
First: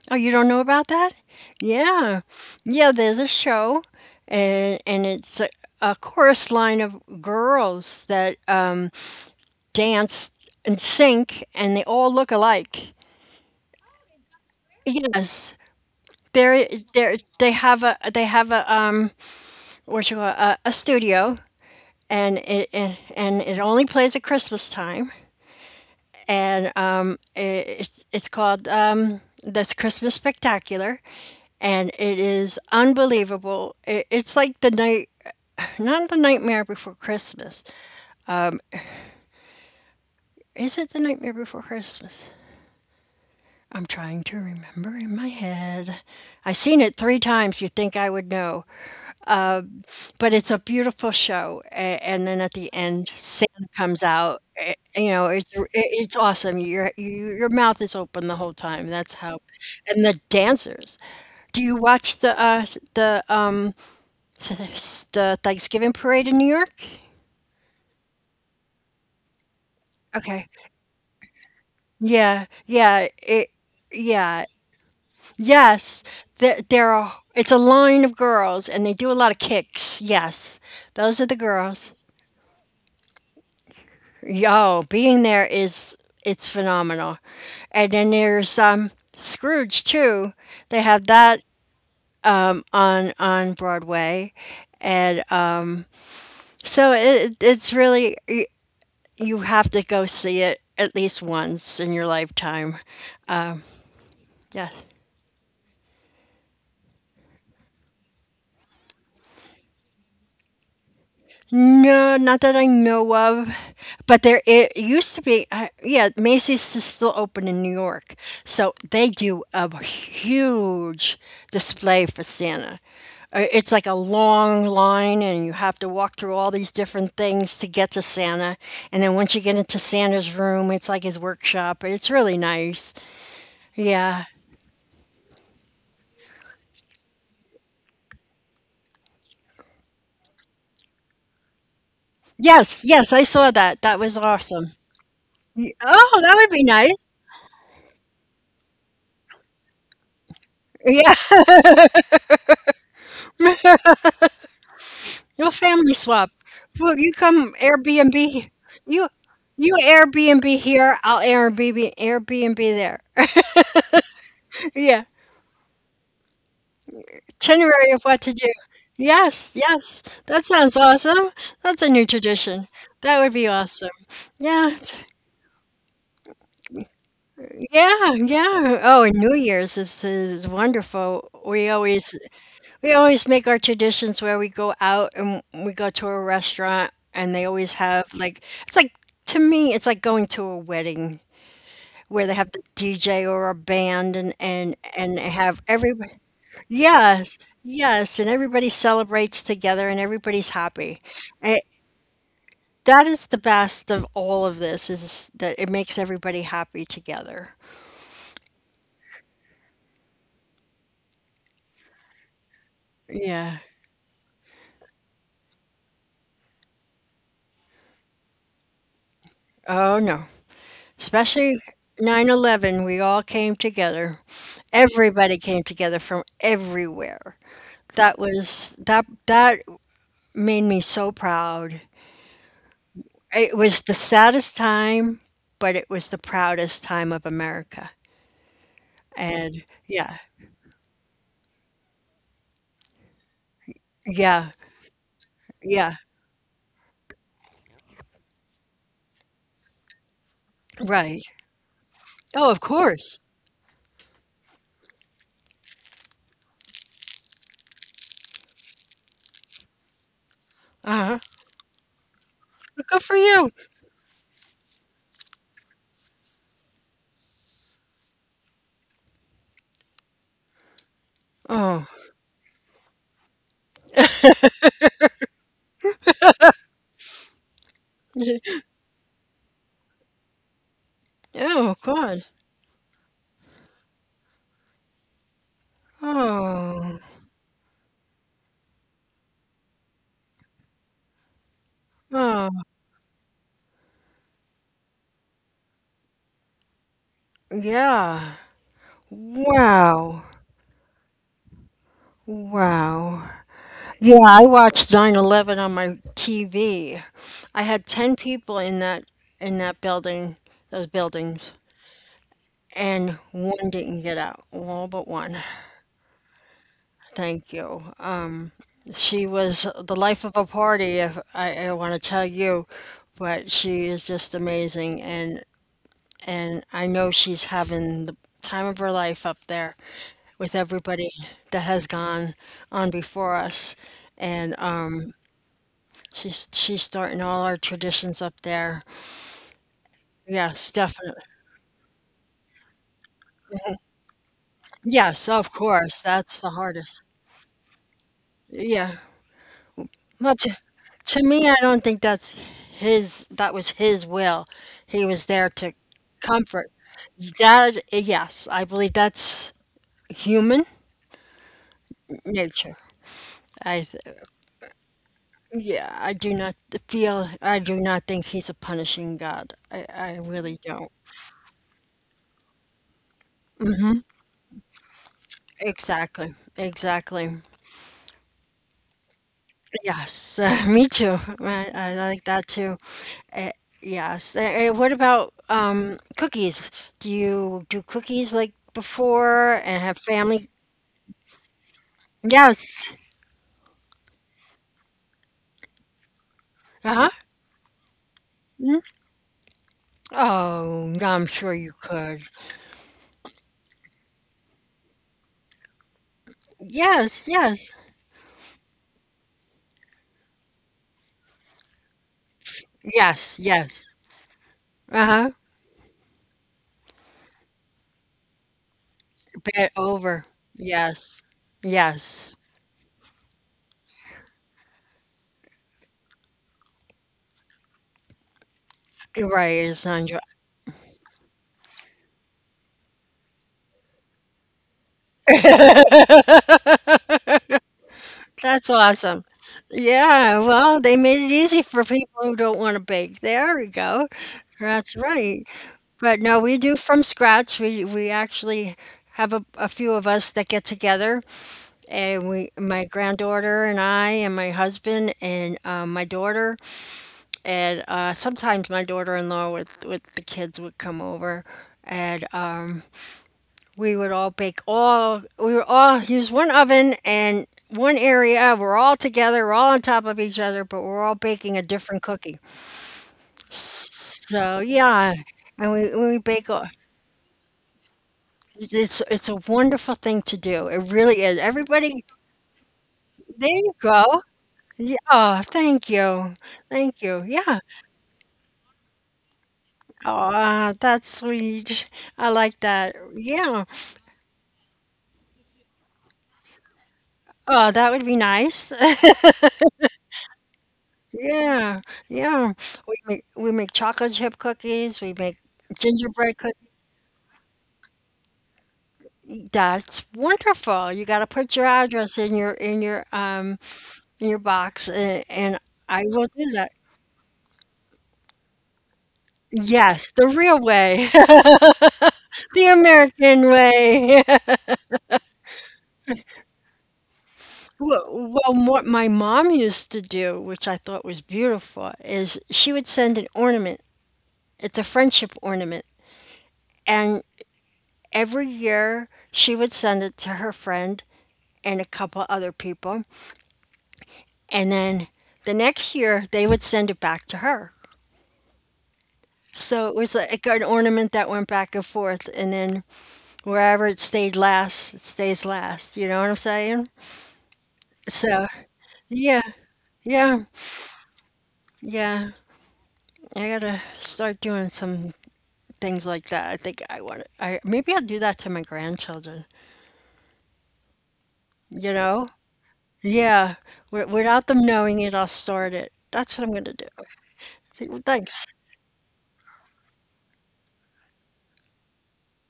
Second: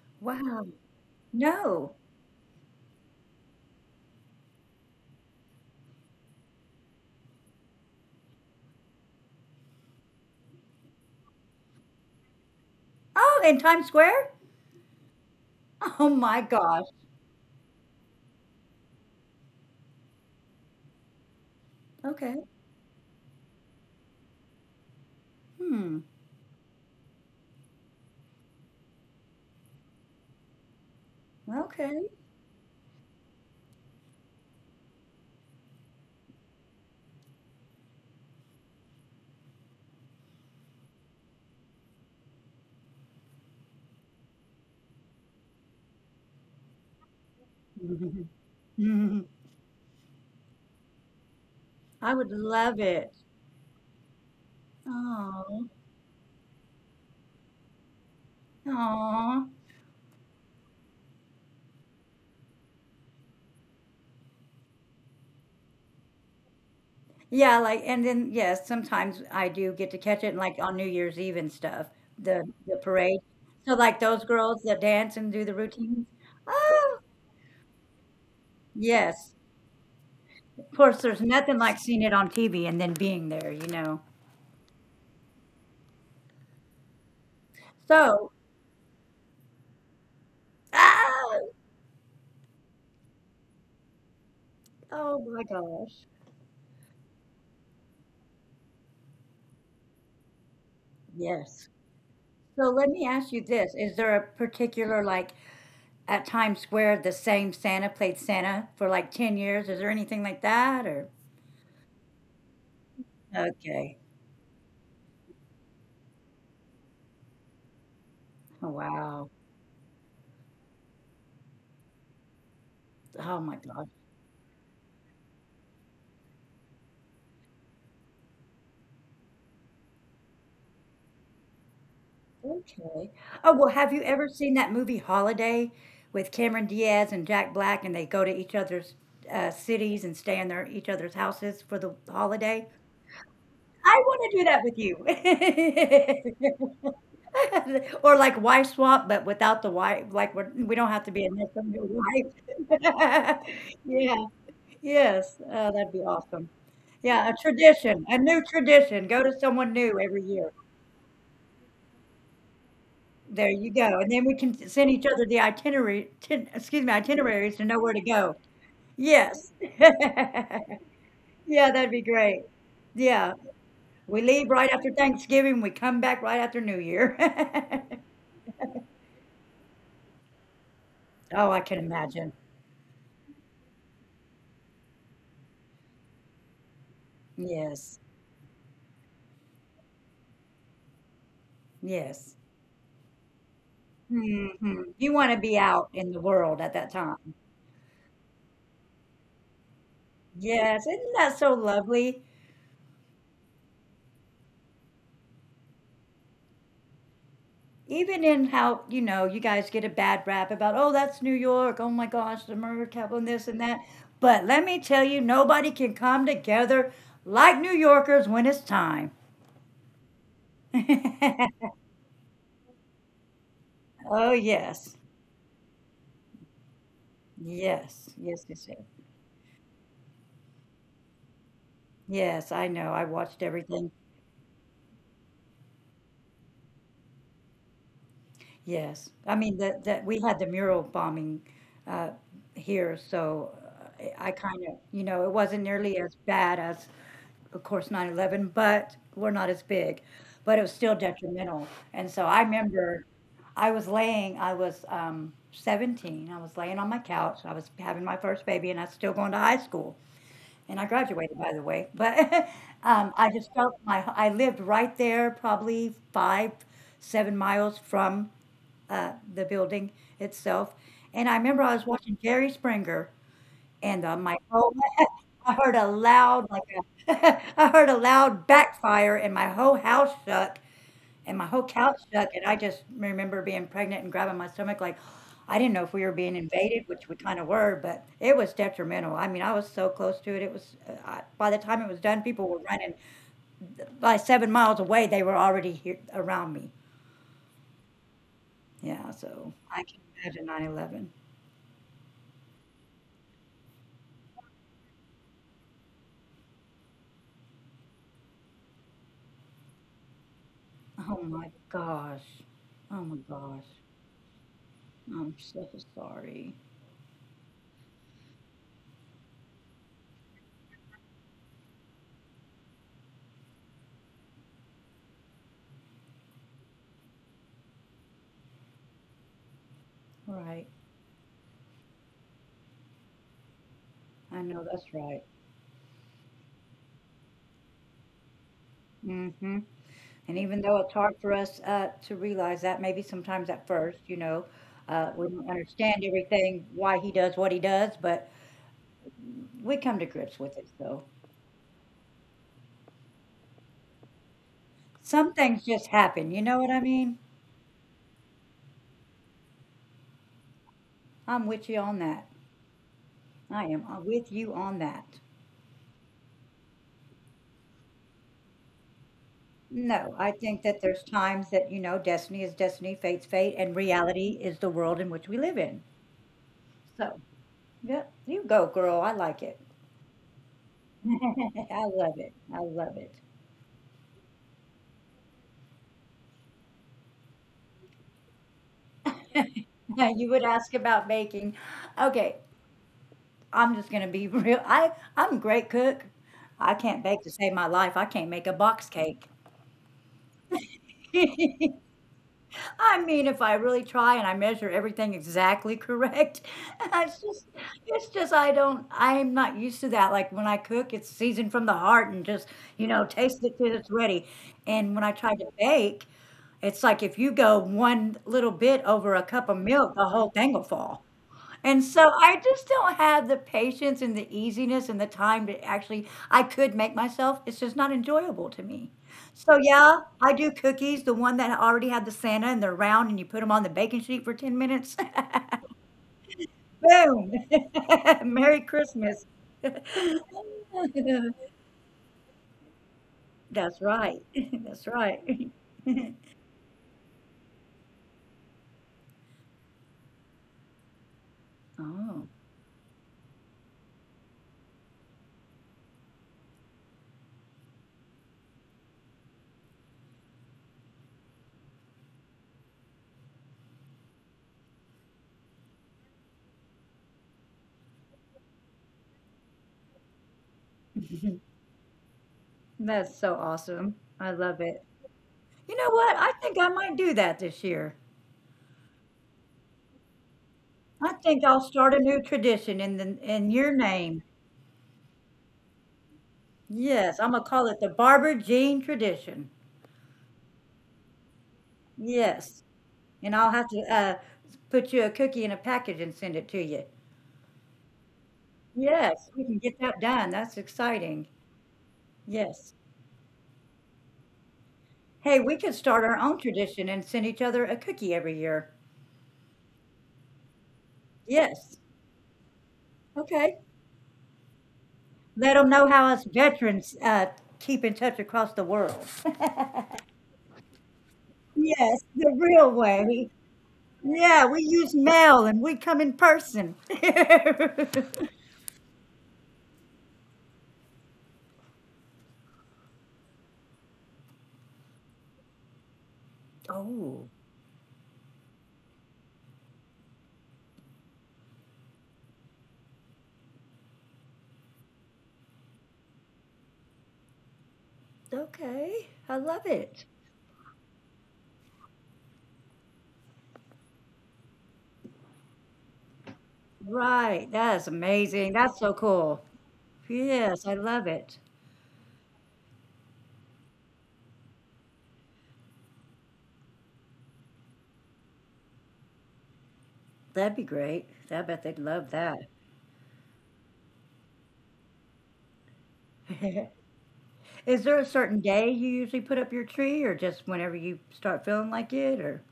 Speaker 2: Oh, you don't know
Speaker 1: Wow.
Speaker 2: about that?
Speaker 1: No.
Speaker 2: Yeah. Yeah, there's a show, and it's a chorus line of girls that dance and sync and they all look alike.
Speaker 1: Oh, in Times Square?
Speaker 2: Yes.
Speaker 1: Oh my
Speaker 2: They're,
Speaker 1: gosh.
Speaker 2: they have a what you call a studio,
Speaker 1: Okay.
Speaker 2: and it and it only plays at Christmas time,
Speaker 1: Hmm.
Speaker 2: and it's called this Christmas Spectacular, and
Speaker 1: Okay.
Speaker 2: it is unbelievable. It's like not the Nightmare Before Christmas. Is it the Nightmare Before Christmas? I'm trying to remember in my head. I've seen it three times. You'd think I would know, but it's a beautiful show. And,
Speaker 1: I
Speaker 2: and
Speaker 1: would
Speaker 2: then at the
Speaker 1: love
Speaker 2: end,
Speaker 1: it.
Speaker 2: Santa comes out. It's
Speaker 1: Oh.
Speaker 2: it's awesome. Your mouth is open the whole time. That's how,
Speaker 1: Aw.
Speaker 2: and the dancers. Do you watch the, the Thanksgiving parade in New York?
Speaker 1: Yeah, like, and then, yes, sometimes I do get to catch it,
Speaker 2: Okay.
Speaker 1: like, on New Year's Eve and stuff,
Speaker 2: Yeah,
Speaker 1: the
Speaker 2: yeah,
Speaker 1: parade.
Speaker 2: it
Speaker 1: So, like, those
Speaker 2: yeah.
Speaker 1: girls that dance and do the
Speaker 2: Yes,
Speaker 1: routines.
Speaker 2: there
Speaker 1: Oh,
Speaker 2: are it's a line of girls, and they do a lot
Speaker 1: yes.
Speaker 2: of kicks, yes.
Speaker 1: Of course,
Speaker 2: Those
Speaker 1: there's
Speaker 2: are the
Speaker 1: nothing like
Speaker 2: girls.
Speaker 1: seeing it on TV and then being there, you know?
Speaker 2: Yo, being there is it's phenomenal. And then
Speaker 1: So,
Speaker 2: there's, Scrooge too. They have
Speaker 1: ah,
Speaker 2: that, on Broadway,
Speaker 1: oh
Speaker 2: and,
Speaker 1: my
Speaker 2: um,
Speaker 1: gosh.
Speaker 2: so it's really, you have to go see it at least
Speaker 1: Yes.
Speaker 2: once in your
Speaker 1: So
Speaker 2: lifetime.
Speaker 1: let me ask you this. Is there a
Speaker 2: Yes.
Speaker 1: particular, like, at Times Square the same Santa played Santa for like 10 years? Is there anything like that or?
Speaker 2: No, not that I know of,
Speaker 1: Okay.
Speaker 2: but there it used to be. Yeah, Macy's is still open in New York,
Speaker 1: Oh,
Speaker 2: so they
Speaker 1: wow.
Speaker 2: do a huge display for Santa.
Speaker 1: Oh my
Speaker 2: It's like
Speaker 1: God.
Speaker 2: a long line, and you have to walk through all these different things to get to Santa. And then once you get into Santa's room, it's like his workshop. It's really nice.
Speaker 1: Okay. Oh, well, have you ever
Speaker 2: Yeah.
Speaker 1: seen that movie Holiday with Cameron Diaz and Jack Black, and they go to each other's cities and stay in their each other's houses for the holiday?
Speaker 2: Yes, yes, I saw that. That
Speaker 1: I
Speaker 2: was
Speaker 1: want to do that
Speaker 2: awesome.
Speaker 1: with
Speaker 2: Y Oh, that would be
Speaker 1: you.
Speaker 2: nice.
Speaker 1: Or like Wife Swap, but without the wife. Like we don't have to
Speaker 2: Yeah,
Speaker 1: be in this. Yeah. Yes,
Speaker 2: your
Speaker 1: oh, that'd
Speaker 2: family
Speaker 1: be
Speaker 2: swap.
Speaker 1: awesome.
Speaker 2: Well, you
Speaker 1: Yeah, a
Speaker 2: come
Speaker 1: tradition, a new
Speaker 2: Airbnb, you
Speaker 1: tradition, go to someone
Speaker 2: you
Speaker 1: new every year.
Speaker 2: Airbnb here, I'll Airbnb there.
Speaker 1: There you go, and then we can s send
Speaker 2: Yeah,
Speaker 1: each other the itinerary tin excuse me, itineraries to know
Speaker 2: itinerary
Speaker 1: where
Speaker 2: of
Speaker 1: to
Speaker 2: what to
Speaker 1: go.
Speaker 2: do. Yes,
Speaker 1: Yes.
Speaker 2: yes. That sounds awesome.
Speaker 1: Yeah,
Speaker 2: That's a
Speaker 1: that'd
Speaker 2: new
Speaker 1: be great.
Speaker 2: tradition. That would
Speaker 1: Yeah,
Speaker 2: be awesome.
Speaker 1: we leave right
Speaker 2: Yeah,
Speaker 1: after Thanksgiving, we come back right after New Year.
Speaker 2: yeah, yeah. Oh, and New Year's is wonderful.
Speaker 1: Oh, I can imagine.
Speaker 2: We always make our traditions where we go out and we go to a restaurant, and they always
Speaker 1: Yes,
Speaker 2: have, like, it's like, to me, it's like going to a wedding where they
Speaker 1: yes.
Speaker 2: have the DJ or a band, and and
Speaker 1: Mhm, you
Speaker 2: and they
Speaker 1: wanna be
Speaker 2: have
Speaker 1: out
Speaker 2: everybody,
Speaker 1: in the world at that time.
Speaker 2: yes, yes, and everybody celebrates together, and everybody's
Speaker 1: Yes,
Speaker 2: happy.
Speaker 1: isn't that so
Speaker 2: It,
Speaker 1: lovely?
Speaker 2: that is the best of all of this, is that it makes everybody happy together.
Speaker 1: Even in how, you know, you guys get a bad rap about, oh, that's New York, oh my gosh, the murder capital and this
Speaker 2: Yeah.
Speaker 1: and that, but let me tell you, nobody can come together like New Yorkers when it's time.
Speaker 2: Oh no. Especially 9/11, we all came together.
Speaker 1: Oh yes,
Speaker 2: Everybody came together from everywhere.
Speaker 1: yes,
Speaker 2: That
Speaker 1: yes, yes, yes.
Speaker 2: was that that made me so proud.
Speaker 1: Yes, I know, I watched
Speaker 2: It was
Speaker 1: everything.
Speaker 2: the saddest time, but it was the proudest time of America.
Speaker 1: Yes, I mean,
Speaker 2: And
Speaker 1: that we
Speaker 2: yeah,
Speaker 1: had the mural bombing uh, here, so I
Speaker 2: yeah,
Speaker 1: kind of, you know, it wasn't nearly
Speaker 2: yeah,
Speaker 1: as bad as, of course, 9/11, but we're not as big. But it was still
Speaker 2: right.
Speaker 1: detrimental. And so I
Speaker 2: Oh, of
Speaker 1: remember
Speaker 2: course.
Speaker 1: I was laying, I was 17. I was laying on my couch. I was having my first baby, and I was still going to high school. And I
Speaker 2: Uh-huh.
Speaker 1: graduated, by the way. But
Speaker 2: Good for
Speaker 1: I just
Speaker 2: you.
Speaker 1: felt my, I lived right there, probably five, seven miles from the building itself. And I remember I was
Speaker 2: Oh,
Speaker 1: watching Jerry Springer, and my whole I heard a loud like a I heard a loud backfire, and my whole house shook, and my whole
Speaker 2: oh,
Speaker 1: couch shook,
Speaker 2: God.
Speaker 1: and I just remember being pregnant and grabbing my stomach like I didn't know if we were being invaded,
Speaker 2: Oh,
Speaker 1: which we kind of were, but it was detrimental. I mean, I was so close to it. It was by the time it was done, people were
Speaker 2: oh,
Speaker 1: running by 7 miles away. They were already here around me.
Speaker 2: yeah.
Speaker 1: Yeah, so I can
Speaker 2: Wow,
Speaker 1: imagine 9/11.
Speaker 2: wow. Yeah, I watched 9/11 on my TV. I had 10 people in that building, those
Speaker 1: Oh my
Speaker 2: buildings,
Speaker 1: gosh. Oh my
Speaker 2: and
Speaker 1: gosh.
Speaker 2: one didn't get out. All but
Speaker 1: I'm
Speaker 2: one.
Speaker 1: so sorry.
Speaker 2: Thank you. She was the life of a party, if I want to tell you, but she is just amazing, and I know she's having the time of her life up there with
Speaker 1: Right.
Speaker 2: everybody that has gone on before us.
Speaker 1: I
Speaker 2: And
Speaker 1: know that's right.
Speaker 2: She's starting all our traditions up there.
Speaker 1: Mhm, and even
Speaker 2: Yes,
Speaker 1: though it's hard
Speaker 2: definitely.
Speaker 1: for us, to realize that maybe sometimes at first, you know, we
Speaker 2: Yes,
Speaker 1: don't
Speaker 2: of course,
Speaker 1: understand
Speaker 2: that's the
Speaker 1: everything, why
Speaker 2: hardest.
Speaker 1: he does what he does, but
Speaker 2: Yeah.
Speaker 1: we come to
Speaker 2: Well,
Speaker 1: grips
Speaker 2: to,
Speaker 1: with it, so
Speaker 2: to me, I don't think that was his will. He was
Speaker 1: some
Speaker 2: there
Speaker 1: things
Speaker 2: to
Speaker 1: just happen, you know what
Speaker 2: comfort.
Speaker 1: I mean?
Speaker 2: Yes, I believe that's human
Speaker 1: I'm with you on that.
Speaker 2: nature.
Speaker 1: I
Speaker 2: I,
Speaker 1: am,
Speaker 2: s-
Speaker 1: with you on that.
Speaker 2: yeah, I do not feel, I do not think he's a punishing God. I,
Speaker 1: No,
Speaker 2: I
Speaker 1: I
Speaker 2: really
Speaker 1: think that
Speaker 2: don't.
Speaker 1: there's times that, you know, destiny is destiny, fate's fate, and reality is the world in which we live in.
Speaker 2: Exactly,
Speaker 1: So,
Speaker 2: exactly.
Speaker 1: yep, you go, girl, I like it.
Speaker 2: Yes, me too. I,
Speaker 1: I
Speaker 2: I
Speaker 1: love
Speaker 2: like
Speaker 1: it,
Speaker 2: that
Speaker 1: I
Speaker 2: too.
Speaker 1: love it.
Speaker 2: Eh, yes. What about cookies? Do you do cookies, like, before and have
Speaker 1: Yeah, you would
Speaker 2: family?
Speaker 1: ask about baking. Okay,
Speaker 2: Yes.
Speaker 1: I'm just gonna be real. I'm a great cook. I can't
Speaker 2: Uh-huh.
Speaker 1: bake to save my life. I can't make a
Speaker 2: Mm.
Speaker 1: box cake.
Speaker 2: Oh, no, I'm sure you could.
Speaker 1: I mean, if I really try and I measure everything exactly correct, it's
Speaker 2: Yes,
Speaker 1: just
Speaker 2: yes.
Speaker 1: I don't, I'm not used to that. Like when I cook, it's seasoned from the heart and just, you know, taste
Speaker 2: Yes,
Speaker 1: it till
Speaker 2: yes.
Speaker 1: it's ready. And when I try
Speaker 2: Uh-huh.
Speaker 1: to bake, it's like if you go one little bit over a cup of
Speaker 2: Bet
Speaker 1: milk, the whole
Speaker 2: over.
Speaker 1: thing will fall.
Speaker 2: Yes.
Speaker 1: And so I
Speaker 2: Yes.
Speaker 1: just don't have the patience and the easiness and the time to actually I could make myself. It's just not enjoyable to me.
Speaker 2: You're right,
Speaker 1: So
Speaker 2: it's
Speaker 1: yeah,
Speaker 2: on.
Speaker 1: I do cookies, the one that already had the Santa and they're round and you put them on the baking sheet for 10 minutes. Boom. Merry
Speaker 2: That's
Speaker 1: Christmas.
Speaker 2: awesome.
Speaker 1: That's
Speaker 2: Yeah, well, they made it easy for people who don't want to bake. There we go.
Speaker 1: right. That's
Speaker 2: That's
Speaker 1: right.
Speaker 2: right. But no, we do from scratch. We actually have a few of us that get together,
Speaker 1: Oh,
Speaker 2: my granddaughter and I, and my husband, and my daughter, and sometimes my daughter-in-law with the kids would come over, and we would all bake, all we would all use one oven and one area. We're all together, we're all on top of each other, but we're all baking a different cookie.
Speaker 1: that's so awesome. I
Speaker 2: So
Speaker 1: love it.
Speaker 2: yeah, and
Speaker 1: You know
Speaker 2: we
Speaker 1: what?
Speaker 2: we
Speaker 1: I
Speaker 2: bake
Speaker 1: think
Speaker 2: all,
Speaker 1: I might do that this year.
Speaker 2: it's a wonderful thing to do, it
Speaker 1: I
Speaker 2: really is,
Speaker 1: think I'll start a
Speaker 2: everybody.
Speaker 1: new tradition in the,
Speaker 2: There
Speaker 1: in
Speaker 2: you
Speaker 1: your
Speaker 2: go.
Speaker 1: name.
Speaker 2: Yeah, oh thank you, thank
Speaker 1: Yes,
Speaker 2: you.
Speaker 1: I'm gonna
Speaker 2: Yeah.
Speaker 1: call it the Barber Jean tradition.
Speaker 2: Oh, that's sweet. I like
Speaker 1: Yes,
Speaker 2: that.
Speaker 1: and I'll
Speaker 2: Yeah.
Speaker 1: have to put you a cookie in a package and send it to you.
Speaker 2: Oh, that would be nice.
Speaker 1: Yes, we can get that done. That's exciting.
Speaker 2: Yeah, yeah.
Speaker 1: Yes.
Speaker 2: We make chocolate chip cookies, we make
Speaker 1: Hey, we could start our own
Speaker 2: gingerbread cookies.
Speaker 1: tradition and send each other a cookie every year.
Speaker 2: That's wonderful. You got to put your
Speaker 1: Yes.
Speaker 2: address in your in your
Speaker 1: Okay.
Speaker 2: um in your box, and,
Speaker 1: Let
Speaker 2: and
Speaker 1: them know how
Speaker 2: I
Speaker 1: us
Speaker 2: will do that.
Speaker 1: veterans keep in touch across the world.
Speaker 2: Yes, the real way,
Speaker 1: Yes, the
Speaker 2: the
Speaker 1: real way.
Speaker 2: American way.
Speaker 1: Yeah, we use mail and we come in person.
Speaker 2: Well, what my mom used to do, which I thought was beautiful, is she would send an ornament. It's a friendship ornament. And
Speaker 1: Oh,
Speaker 2: every year, she would send it to her friend and a couple other people. And then the next year, they would send it back to her.
Speaker 1: okay, I love
Speaker 2: So it
Speaker 1: it.
Speaker 2: was like an ornament that went back and forth. And then wherever it stayed last, it stays last. You know what I'm saying?
Speaker 1: Right, that's
Speaker 2: So,
Speaker 1: amazing, that's so cool.
Speaker 2: yeah, yeah,
Speaker 1: Yes, I love it.
Speaker 2: yeah. I gotta start doing some things like that. I think I want to, maybe I'll do that to my grandchildren,
Speaker 1: That'd be great. I bet they'd
Speaker 2: you
Speaker 1: love
Speaker 2: know?
Speaker 1: that.
Speaker 2: Yeah, without them knowing it, I'll start it. That's what I'm gonna do.
Speaker 1: Is there a certain
Speaker 2: Thanks.
Speaker 1: day you usually put up your tree or just whenever you start feeling like it or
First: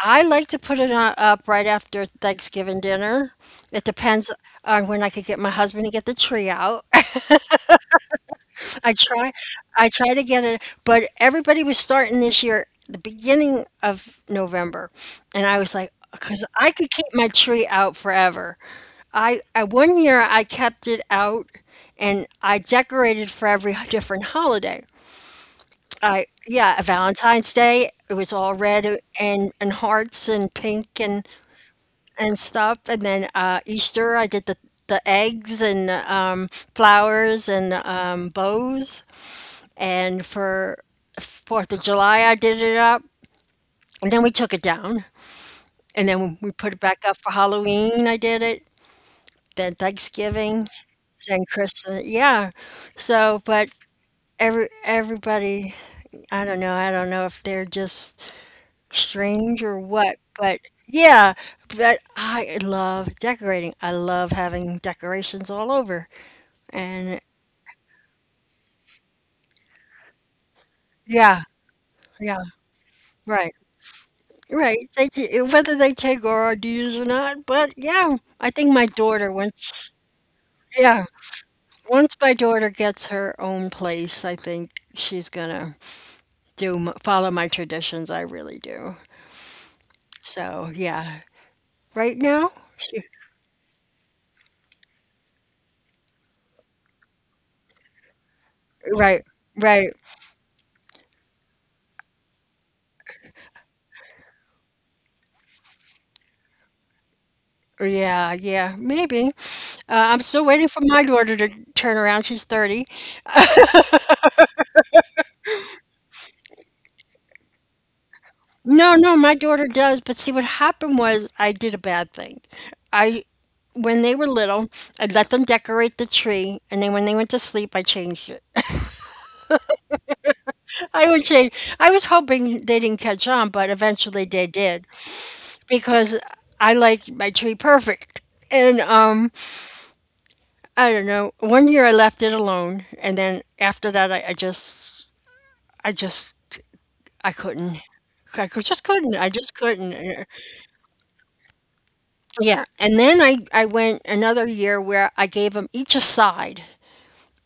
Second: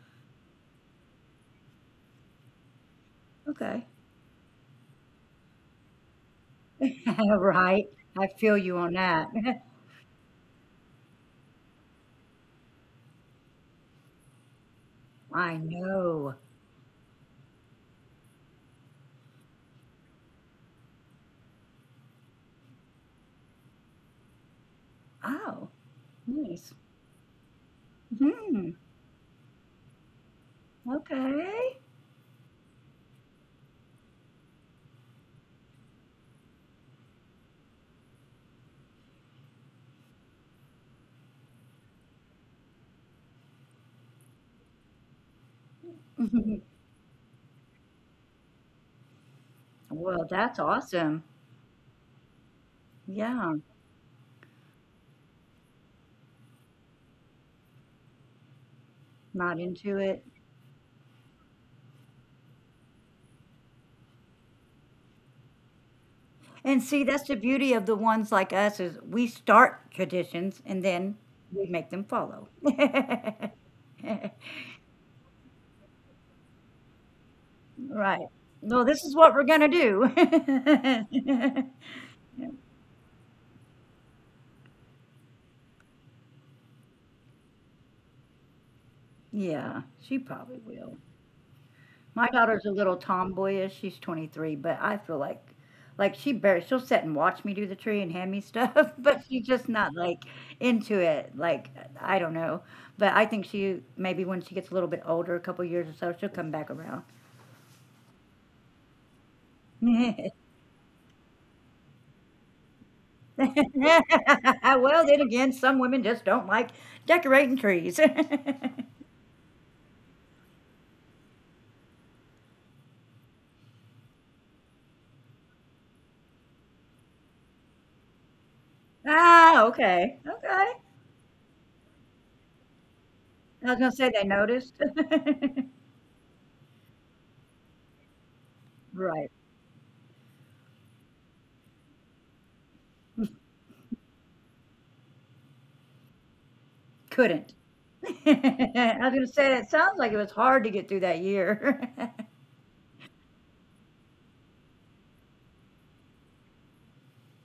Speaker 2: I like to put it on, up right after Thanksgiving dinner. It
Speaker 1: Okay.
Speaker 2: depends on when I could get my husband to get the tree out.
Speaker 1: Right, I feel you on
Speaker 2: I
Speaker 1: that.
Speaker 2: try, I try to get it, but everybody was starting this year the beginning of November, and
Speaker 1: I
Speaker 2: I was like,
Speaker 1: know.
Speaker 2: because I could keep my tree out forever. I One year I kept it out, and I decorated for every different holiday.
Speaker 1: Oh,
Speaker 2: I
Speaker 1: nice.
Speaker 2: Yeah, Valentine's Day. It was all
Speaker 1: Mhm,
Speaker 2: red, and hearts and pink, and
Speaker 1: okay.
Speaker 2: and stuff. And then Easter, I did the eggs and flowers and bows. And for Fourth of July, I did it up, and then we took it down, and then we put it back up for Halloween. I did it. Then
Speaker 1: Well, that's
Speaker 2: Thanksgiving,
Speaker 1: awesome.
Speaker 2: then Christmas. Yeah. So,
Speaker 1: Yeah,
Speaker 2: but everybody, I don't know. I don't know if they're just
Speaker 1: not
Speaker 2: strange or
Speaker 1: into
Speaker 2: what,
Speaker 1: it.
Speaker 2: but yeah, but I love decorating. I love having decorations all over.
Speaker 1: And see,
Speaker 2: And
Speaker 1: that's the beauty of the ones like us is we start traditions and then
Speaker 2: yeah,
Speaker 1: we make them
Speaker 2: yeah,
Speaker 1: follow.
Speaker 2: right. Right. They t whether they take our ideas or not, but yeah,
Speaker 1: Right.
Speaker 2: I think
Speaker 1: No,
Speaker 2: my
Speaker 1: this is
Speaker 2: daughter
Speaker 1: what we're gonna
Speaker 2: once
Speaker 1: do.
Speaker 2: yeah, once my daughter gets her own place, I think she's gonna do m follow my traditions. I really do.
Speaker 1: Yeah, she probably
Speaker 2: So,
Speaker 1: will.
Speaker 2: yeah. Right
Speaker 1: My
Speaker 2: now?
Speaker 1: daughter's a little
Speaker 2: She
Speaker 1: tomboyish. She's 23, but I feel like she barely she'll sit and watch me do the tree and hand me stuff,
Speaker 2: Right.
Speaker 1: but she's just
Speaker 2: Right.
Speaker 1: not like into it. Like I don't know. But I think she maybe when she gets a little bit older, a couple years or so, she'll come back around.
Speaker 2: Yeah, yeah, maybe. I'm still waiting for my daughter to turn around. She's 30.
Speaker 1: Well, then again, some women just don't like decorating trees.
Speaker 2: No, no, my daughter does. But see, what happened was I did a bad thing. I, when they were little, I let them decorate the tree, and then when they went to sleep, I changed it.
Speaker 1: Ah, okay, okay. I
Speaker 2: I would change. I was hoping they didn't catch on, but
Speaker 1: was gonna say
Speaker 2: eventually
Speaker 1: they
Speaker 2: they
Speaker 1: noticed.
Speaker 2: did because I like my tree perfect. And
Speaker 1: Right,
Speaker 2: I don't know. One year I left it alone, and then after that, I just, I
Speaker 1: couldn't.
Speaker 2: couldn't. I could, just
Speaker 1: I
Speaker 2: couldn't.
Speaker 1: was
Speaker 2: I
Speaker 1: gonna
Speaker 2: just
Speaker 1: say it sounds like it
Speaker 2: couldn't.
Speaker 1: was hard to get through that year.
Speaker 2: Yeah, and then I went another year where I gave them each a side,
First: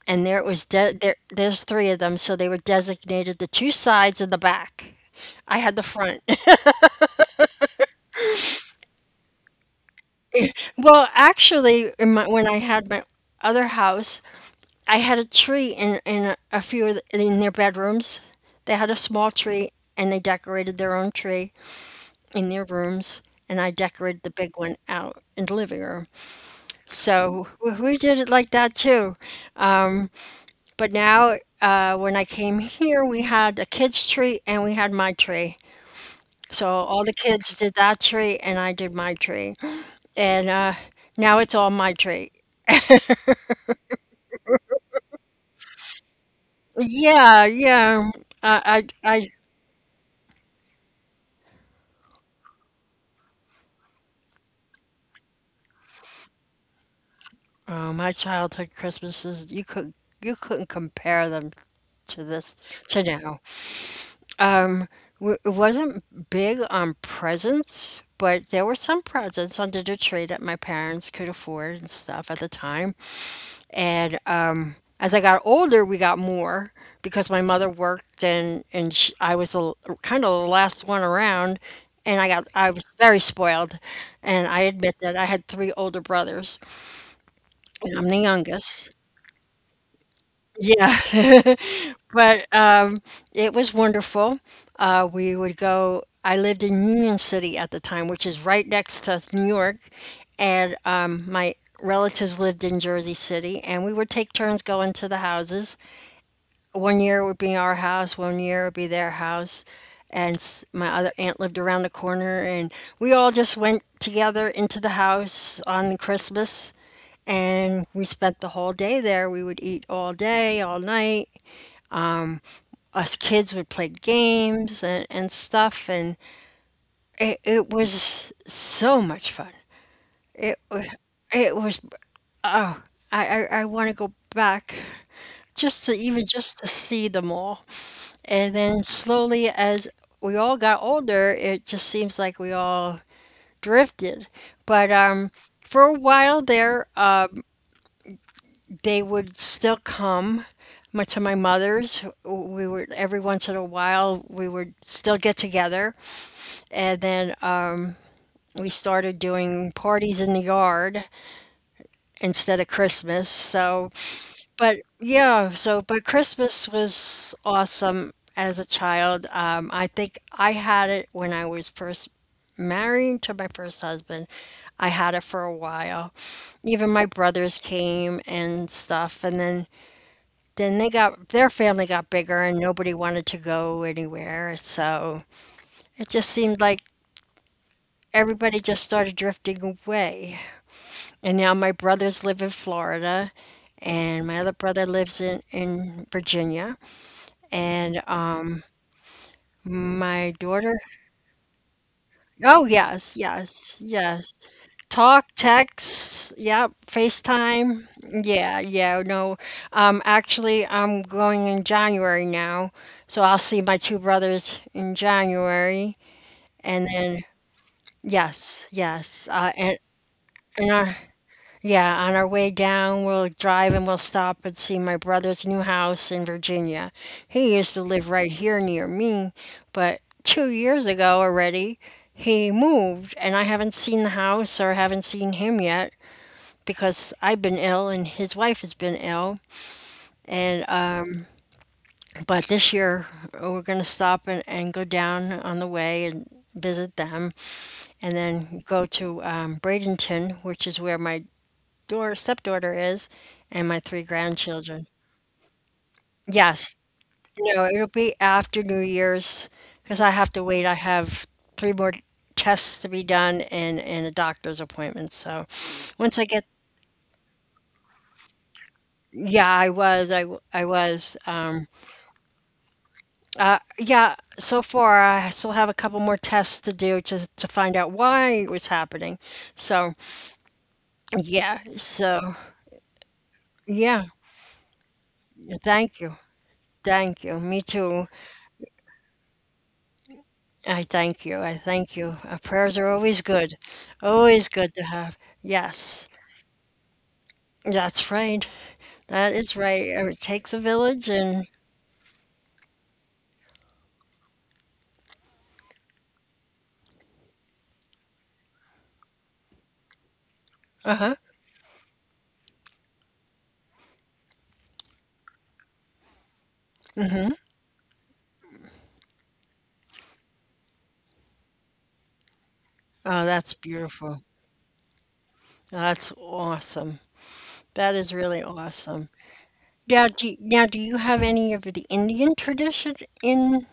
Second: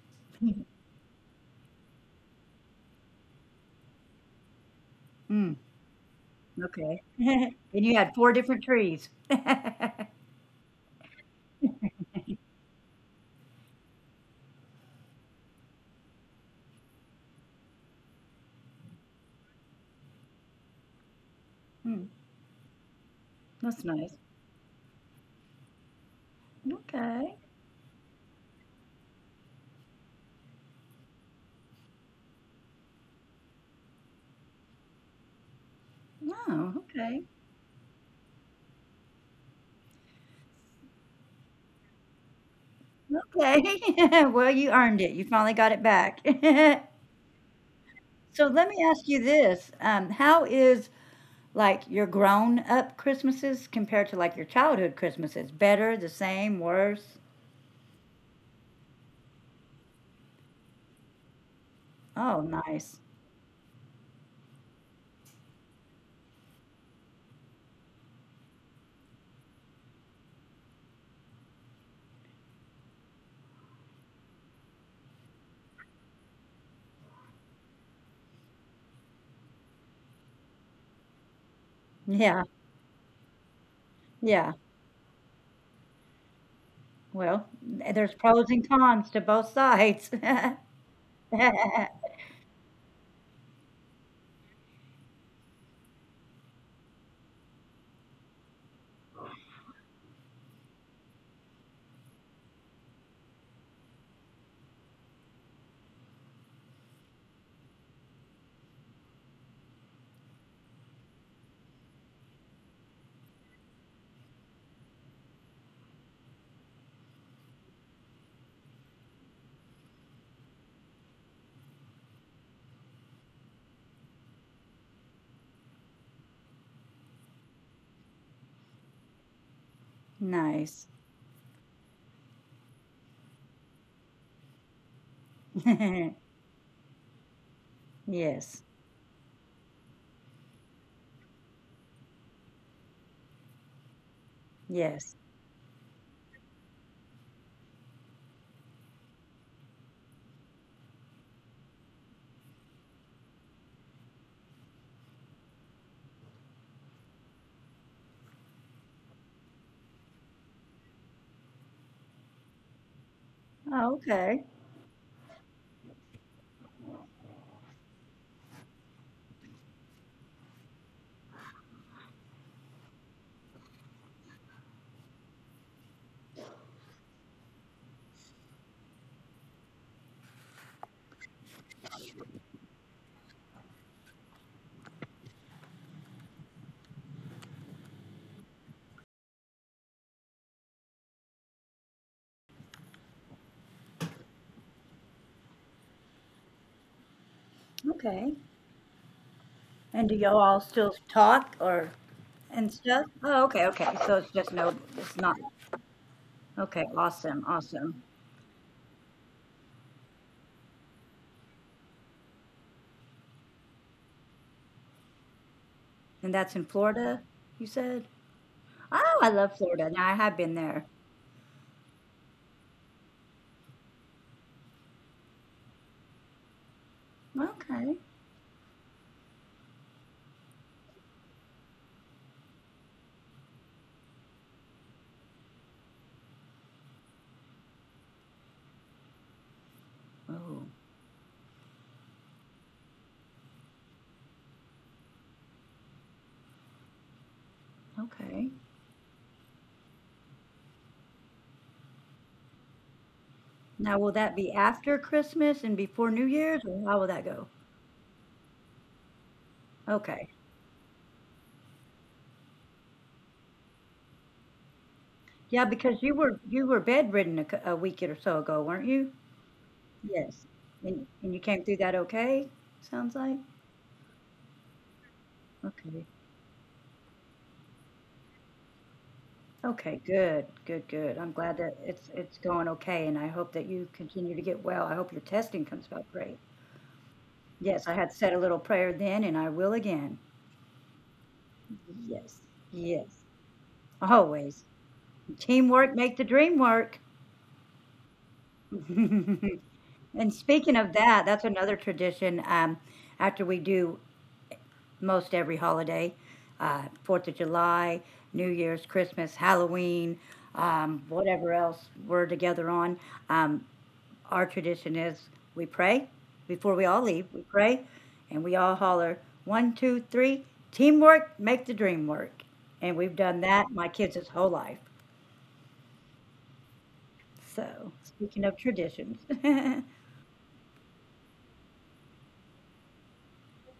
Speaker 2: and there it was de there there's three of them, so they were designated the two sides and the back.
Speaker 1: Mm,
Speaker 2: I had the front.
Speaker 1: okay. And you had 4 different trees. Mm,
Speaker 2: Well, actually, in my when I had my other house, I had a tree in a few of the in their bedrooms. They had a small tree, and they decorated their own tree in their rooms, and I
Speaker 1: that's nice.
Speaker 2: decorated the big one out in the living room.
Speaker 1: Okay.
Speaker 2: So, we did it like that too. Um But now, when I came here, we had a kids' tree and we had my tree. So
Speaker 1: Oh,
Speaker 2: all the
Speaker 1: okay.
Speaker 2: kids did that tree and I did my tree. And now it's all my tree.
Speaker 1: Okay. Well, you earned it. You finally got it back.
Speaker 2: Yeah, yeah.
Speaker 1: So let me
Speaker 2: I,
Speaker 1: ask you
Speaker 2: I,
Speaker 1: this. How is like your grown up Christmases compared to like your childhood Christmases? Better, the same, worse?
Speaker 2: I, oh, my childhood Christmases, you couldn't compare them to
Speaker 1: Oh,
Speaker 2: this,
Speaker 1: nice.
Speaker 2: to now. Um, it wasn't big on presents, but there were some presents under the tree that my parents could afford and stuff at the time, and as I got older, we got more because my mother worked and sh I was a kind of the last one around, and
Speaker 1: Yeah,
Speaker 2: I was very spoiled, and
Speaker 1: yeah.
Speaker 2: I admit that I had 3 older brothers,
Speaker 1: Well,
Speaker 2: and I'm
Speaker 1: there's
Speaker 2: the
Speaker 1: pros and
Speaker 2: youngest.
Speaker 1: cons to both sides.
Speaker 2: Yeah, but it was wonderful. We would go. I lived in Union City at the time, which is right next to New York, and my relatives lived in Jersey City, and we would take turns going to the houses. One year it would be our house, one year it would be their house. And my other aunt lived around the corner, and we all just went together into the house on Christmas. And we spent the whole day there. We would eat all day, all night. Us kids would play games and stuff. And it was so much fun. It, wa-
Speaker 1: Nice.
Speaker 2: it was, I want to go back just to even just to see them all. And
Speaker 1: Yes,
Speaker 2: then slowly, as we all got older, it just seems like we all drifted. But
Speaker 1: yes.
Speaker 2: For a while there, they would still come to my mother's. We would Every once in a while we would still get together, and then we started doing parties in the yard instead of Christmas. So
Speaker 1: Oh, okay,
Speaker 2: but yeah, so but Christmas was awesome as a child. I think I had it when I was first married to my first husband. I had it for a while. Even my brothers came and stuff, and then they got their family got bigger and nobody wanted to go anywhere. So it just seemed like everybody just started drifting away. And now my brothers live in Florida, and my other brother lives in Virginia. And
Speaker 1: okay. And do
Speaker 2: my
Speaker 1: y'all all
Speaker 2: daughter,
Speaker 1: still talk or
Speaker 2: oh
Speaker 1: and stuff?
Speaker 2: yes,
Speaker 1: Oh, okay,
Speaker 2: yes,
Speaker 1: okay. So it's
Speaker 2: yes.
Speaker 1: just no, it's
Speaker 2: Talk,
Speaker 1: not.
Speaker 2: text, yep,
Speaker 1: Okay, awesome,
Speaker 2: FaceTime.
Speaker 1: awesome.
Speaker 2: Yeah, yeah, no. Actually, I'm going in January now, so I'll see my 2 brothers in January,
Speaker 1: And that's in
Speaker 2: and
Speaker 1: Florida,
Speaker 2: then
Speaker 1: you said?
Speaker 2: yes,
Speaker 1: Oh,
Speaker 2: yes,
Speaker 1: I love Florida. Now I have been
Speaker 2: and
Speaker 1: there.
Speaker 2: I. Yeah, on our way down, we'll drive and we'll stop and see my brother's new house in Virginia. He used to
Speaker 1: Okay.
Speaker 2: live right here near me, but two years ago already, he moved, and I haven't seen the house or haven't seen him yet because I've been ill and his wife has been ill.
Speaker 1: Oh,
Speaker 2: And but this year we're gonna stop and go down on the way and visit them, and
Speaker 1: okay.
Speaker 2: then go to Bradenton, which is where my daughter stepdaughter is and my
Speaker 1: Now
Speaker 2: three
Speaker 1: will that be
Speaker 2: grandchildren.
Speaker 1: after Christmas and before New Year's,
Speaker 2: Yes.
Speaker 1: or how will that go?
Speaker 2: No, it'll be after New Year's because I have
Speaker 1: Okay.
Speaker 2: to wait. I have 3 more tests to be done and a doctor's appointment. So
Speaker 1: Yeah, because you
Speaker 2: once I
Speaker 1: were
Speaker 2: get,
Speaker 1: bedridden a, a week or so ago, weren't you?
Speaker 2: yeah,
Speaker 1: Yes.
Speaker 2: I was,
Speaker 1: And you came through that okay? Sounds like.
Speaker 2: yeah, so far I still have a couple
Speaker 1: Okay.
Speaker 2: more tests to do to find out why it was happening. So
Speaker 1: Okay, good. Good, good. I'm glad
Speaker 2: yeah,
Speaker 1: that
Speaker 2: so
Speaker 1: it's going okay, and I hope that you
Speaker 2: yeah,
Speaker 1: continue to get well. I hope your testing comes
Speaker 2: thank
Speaker 1: back
Speaker 2: you.
Speaker 1: great.
Speaker 2: Thank you. Me
Speaker 1: Yes, I
Speaker 2: too.
Speaker 1: had said a little prayer then and I will again.
Speaker 2: I thank you. I thank you.
Speaker 1: Yes,
Speaker 2: Prayers are always
Speaker 1: yes,
Speaker 2: good. Always
Speaker 1: always.
Speaker 2: good to have.
Speaker 1: Teamwork
Speaker 2: Yes.
Speaker 1: make the dream work.
Speaker 2: That's right. That is
Speaker 1: and
Speaker 2: right. It takes a
Speaker 1: speaking of
Speaker 2: village
Speaker 1: that, that's
Speaker 2: and
Speaker 1: another tradition. After we do most every holiday, 4th of July, New Year's, Christmas, Halloween,
Speaker 2: uh-huh.
Speaker 1: whatever else we're together on, um, our tradition is we pray before we all leave. We pray, and we all holler one, two, three. Teamwork make the dream work. And we've
Speaker 2: Oh,
Speaker 1: done
Speaker 2: that's
Speaker 1: that my
Speaker 2: beautiful.
Speaker 1: kids' whole life.
Speaker 2: That's awesome.
Speaker 1: So,
Speaker 2: That is
Speaker 1: speaking
Speaker 2: really
Speaker 1: of
Speaker 2: awesome.
Speaker 1: traditions, uh,
Speaker 2: Now, do you have any of the Indian tradition in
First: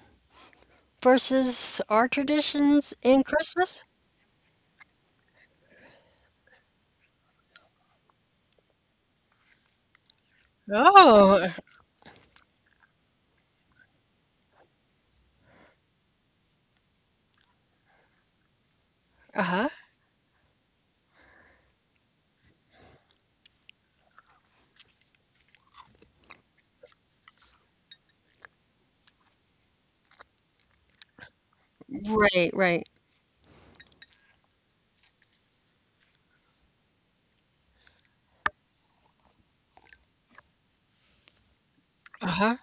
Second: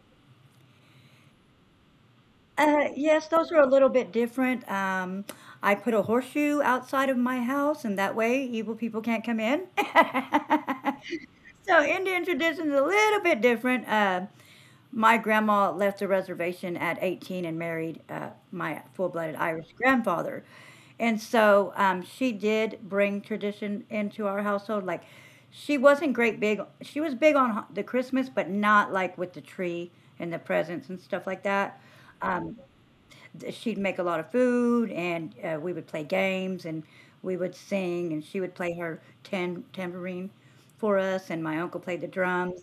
Speaker 2: versus our traditions in
Speaker 1: yes, those are a
Speaker 2: Christmas?
Speaker 1: little bit different. I put a horseshoe outside of my house, and that way evil people can't come in.
Speaker 2: Oh,
Speaker 1: So, Indian tradition's a little bit different. My grandma left the reservation at 18 and married my full-blooded Irish
Speaker 2: uh-huh.
Speaker 1: grandfather. And so she did bring tradition into our household. Like she wasn't great big. She was big on the Christmas, but not like with the tree and the presents and stuff like that.
Speaker 2: Right,
Speaker 1: Um,
Speaker 2: right.
Speaker 1: She'd make a lot of food, and we would play games, and we would sing, and she would play her tambourine for us, and my uncle played the
Speaker 2: Uh-huh.
Speaker 1: drums,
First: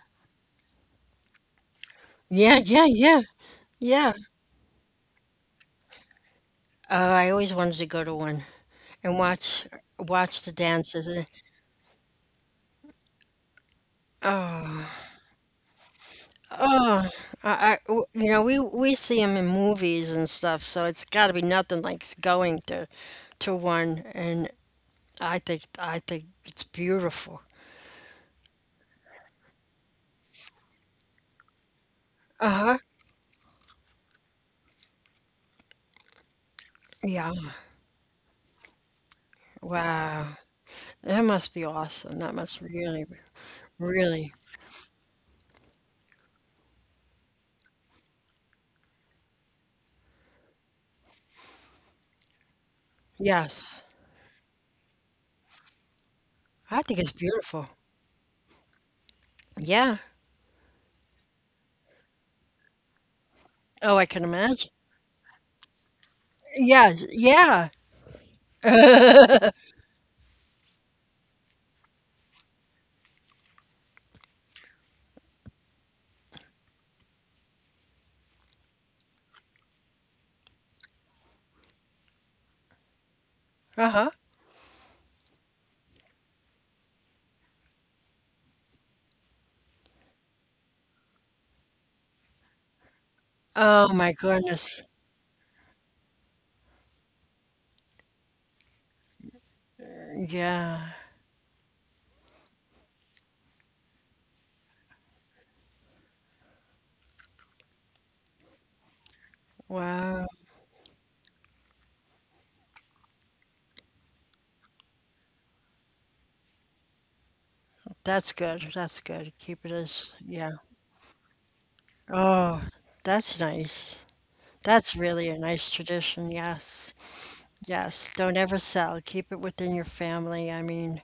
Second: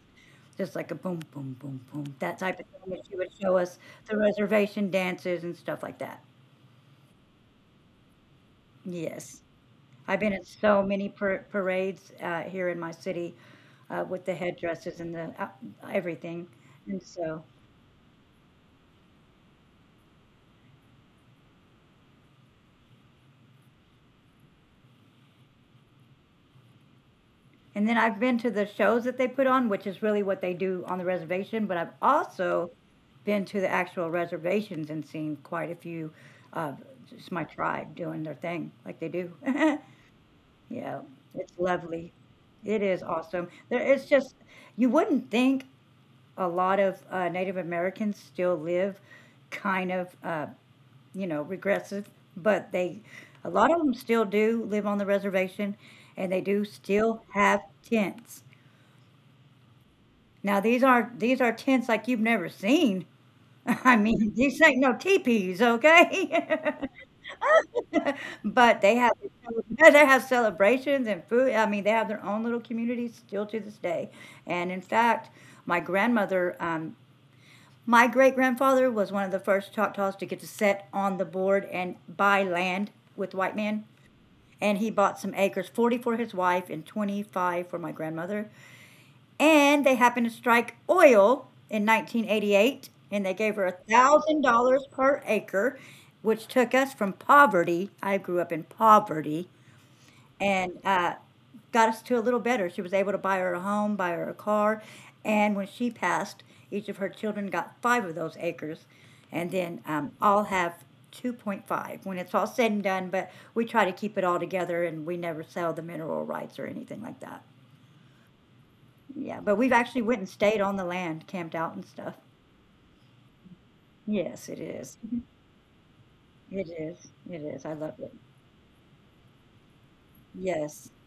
Speaker 1: just like a boom, boom, boom, boom, that
Speaker 2: Yeah,
Speaker 1: type of
Speaker 2: yeah,
Speaker 1: thing. And she
Speaker 2: yeah.
Speaker 1: would show us
Speaker 2: Yeah.
Speaker 1: the reservation dances and stuff like that.
Speaker 2: Oh, I always wanted to go to one and
Speaker 1: Yes.
Speaker 2: watch
Speaker 1: I've been at
Speaker 2: the
Speaker 1: so
Speaker 2: dances,
Speaker 1: many
Speaker 2: and
Speaker 1: parades here in my city with the
Speaker 2: oh,
Speaker 1: headdresses and the everything. And
Speaker 2: oh,
Speaker 1: so
Speaker 2: I w you know, we see them in movies and stuff, so it's gotta be nothing like s going to one, and I think it's beautiful.
Speaker 1: And then I've been to the shows that they put on, which is really what they do on the reservation, but I've also
Speaker 2: Uh-huh,
Speaker 1: been to the actual reservations and seen quite a few of
Speaker 2: yeah,
Speaker 1: just my tribe doing their thing like they do.
Speaker 2: wow,
Speaker 1: Yeah,
Speaker 2: that must
Speaker 1: it's
Speaker 2: be
Speaker 1: lovely.
Speaker 2: awesome, that must
Speaker 1: It is
Speaker 2: really,
Speaker 1: awesome. There, it's
Speaker 2: really
Speaker 1: just, you wouldn't think a lot of Native Americans still live kind of, you know, regressive, but they, a lot of
Speaker 2: yes,
Speaker 1: them still do live on the reservation and they do
Speaker 2: I think it's
Speaker 1: still have
Speaker 2: beautiful.
Speaker 1: tents.
Speaker 2: Yeah,
Speaker 1: Now these aren't these are tents like you've never seen. I
Speaker 2: oh, I can
Speaker 1: mean, these
Speaker 2: imagine.
Speaker 1: ain't no teepees, okay?
Speaker 2: Yes, yeah,
Speaker 1: But they have they have celebrations and food. I mean, they have their own little community still to this day. And in fact, my grandmother, um, my great grandfather was one of the first Choctaws to get to set on the board and buy land with white men.
Speaker 2: uh-huh.
Speaker 1: And he bought some acres, 40 for his wife and 25 for my grandmother. And they happened to strike oil in 1988, and they gave her a
Speaker 2: Oh my
Speaker 1: thousand
Speaker 2: goodness,
Speaker 1: dollars per acre, which took us from poverty. I grew up in poverty, and
Speaker 2: yeah,
Speaker 1: got us to a little better. She was able to buy her a home, buy her a car, and when she passed, each of her children got 5 of those acres, and then
Speaker 2: wow.
Speaker 1: all have 2.5 when it's all said and done. But we try to keep it all together, and we never sell the mineral rights or anything like that.
Speaker 2: That's good, that's good.
Speaker 1: Yeah, but
Speaker 2: Keep
Speaker 1: we've
Speaker 2: it
Speaker 1: actually
Speaker 2: as
Speaker 1: went and
Speaker 2: yeah.
Speaker 1: stayed on the land, camped out and stuff.
Speaker 2: Oh, that's nice.
Speaker 1: Yes, it is.
Speaker 2: That's really a nice tradition,
Speaker 1: It
Speaker 2: yes.
Speaker 1: is. It is. I love it.
Speaker 2: Yes, don't ever sell. Keep it within your family. I
Speaker 1: Yes.
Speaker 2: mean,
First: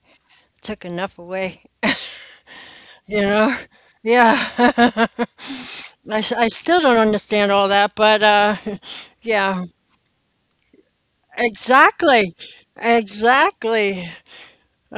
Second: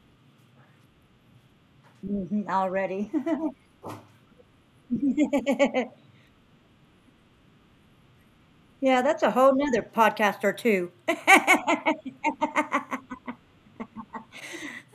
Speaker 2: took enough away,
Speaker 1: Already.
Speaker 2: you know? Yeah. I still don't understand all that, but
Speaker 1: Yeah, that's a whole
Speaker 2: yeah,
Speaker 1: nother podcast or two.
Speaker 2: exactly. Exactly.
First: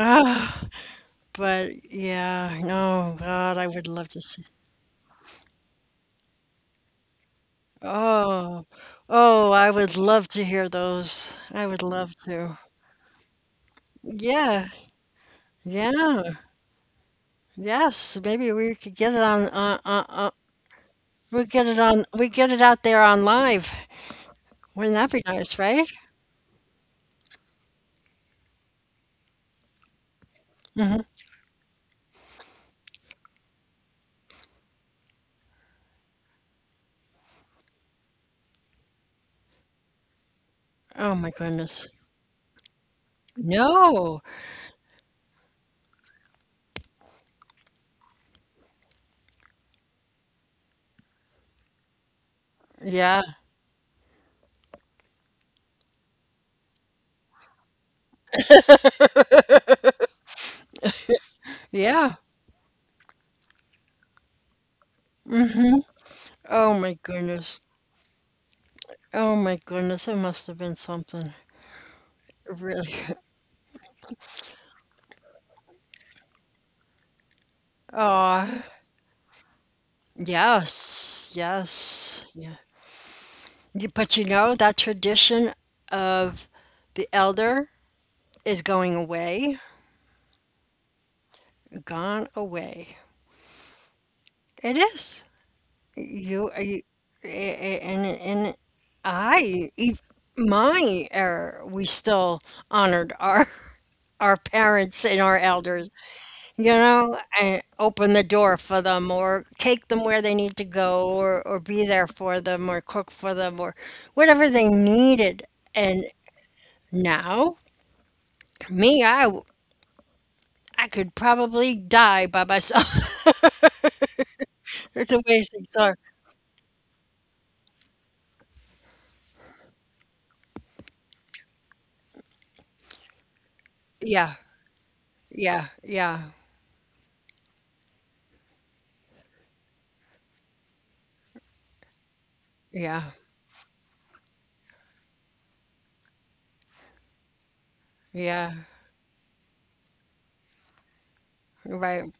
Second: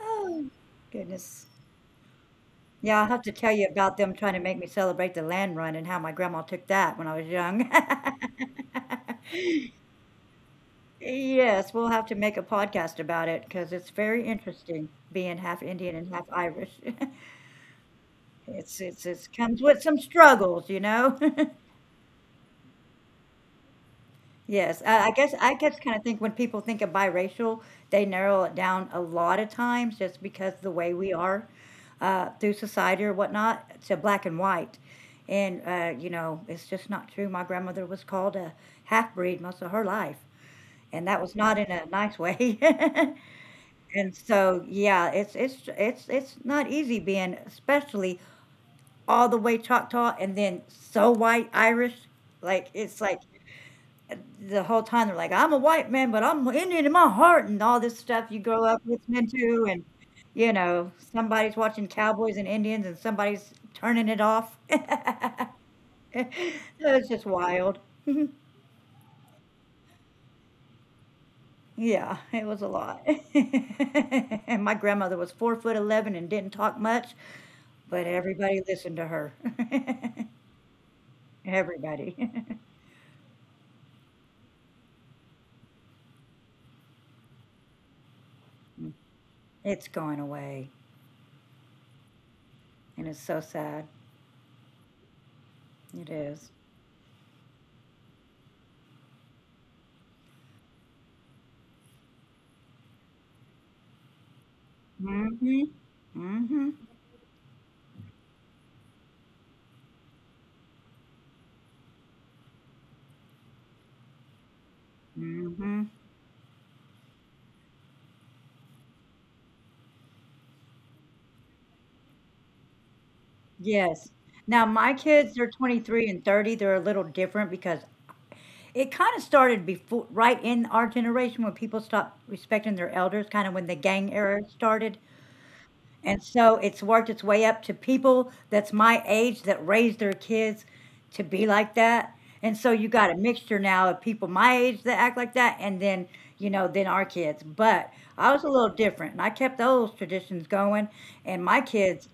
Speaker 1: Oh, goodness.
Speaker 2: but yeah,
Speaker 1: Yeah, I'll
Speaker 2: no,
Speaker 1: have to tell
Speaker 2: God, I
Speaker 1: you
Speaker 2: would
Speaker 1: about
Speaker 2: love
Speaker 1: them
Speaker 2: to
Speaker 1: trying to
Speaker 2: see.
Speaker 1: make me celebrate the land run and how my grandma took that when I was young.
Speaker 2: Oh, oh, I would love to hear those. I
Speaker 1: Yes,
Speaker 2: would
Speaker 1: we'll have
Speaker 2: love
Speaker 1: to make a
Speaker 2: to.
Speaker 1: podcast about it because it's very
Speaker 2: Yeah,
Speaker 1: interesting being half Indian and
Speaker 2: yeah,
Speaker 1: half Irish.
Speaker 2: yes. Maybe we
Speaker 1: It's
Speaker 2: could
Speaker 1: it's
Speaker 2: get it
Speaker 1: it
Speaker 2: on.
Speaker 1: comes with some struggles, you know?
Speaker 2: We get it on. We get it out there on live.
Speaker 1: Yes,
Speaker 2: Wouldn't
Speaker 1: I
Speaker 2: that
Speaker 1: I
Speaker 2: be
Speaker 1: guess I
Speaker 2: nice,
Speaker 1: guess
Speaker 2: right?
Speaker 1: kinda think when people think of biracial, they narrow it down a lot of times just because the way
Speaker 2: Hmm.
Speaker 1: we are, through society or whatnot, to black and white. And, you know, it's just not true. My grandmother was called a half-breed most of her life, and
Speaker 2: Oh
Speaker 1: that
Speaker 2: my
Speaker 1: was not in
Speaker 2: goodness.
Speaker 1: a nice way. And
Speaker 2: No.
Speaker 1: so, yeah, it's not easy being especially all the way Choctaw and then so white Irish. Like it's
Speaker 2: Yeah.
Speaker 1: like the whole time they're like, I'm a white man, but I'm Indian in my heart, and all this stuff you grow up listening to, and you know somebody's watching
Speaker 2: Yeah.
Speaker 1: cowboys and Indians, and somebody's turning it off.
Speaker 2: Mhm. Oh my
Speaker 1: it's just
Speaker 2: goodness.
Speaker 1: wild.
Speaker 2: Oh my goodness. It must have been something.
Speaker 1: Yeah, it was a
Speaker 2: Really.
Speaker 1: lot. and my grandmother was 4 foot 11 and didn't talk much, but everybody
Speaker 2: Oh,
Speaker 1: listened to her.
Speaker 2: yes. Yes.
Speaker 1: everybody.
Speaker 2: Yeah. But you know, that tradition of the elder is going away,
Speaker 1: It's going away.
Speaker 2: gone away.
Speaker 1: And it's so sad.
Speaker 2: It is.
Speaker 1: It
Speaker 2: You,
Speaker 1: is.
Speaker 2: you a- and I, ev- my era, we still honored our our parents and our
Speaker 1: Mm Mhm.
Speaker 2: elders,
Speaker 1: Mm
Speaker 2: you
Speaker 1: Mhm.
Speaker 2: know, and open the door for them or take them where they need to go or be there for them or cook for them or whatever they needed.
Speaker 1: Mhm.
Speaker 2: And now, I could probably die by myself.
Speaker 1: Yes. Now my
Speaker 2: It's
Speaker 1: kids, they're
Speaker 2: amazing, so
Speaker 1: 23 and 30. They're a little different because it kind of started before, right in our generation when people stopped respecting their elders, kind of when the gang
Speaker 2: yeah,
Speaker 1: era started.
Speaker 2: yeah, yeah,
Speaker 1: And so it's worked its way up to people that's my age that raised their kids to be like that. And so you
Speaker 2: yeah,
Speaker 1: got a mixture now of people my age that act like that and then, you know, then our kids. But I was
Speaker 2: yeah,
Speaker 1: a little different and I kept those traditions going and my
Speaker 2: right,
Speaker 1: kids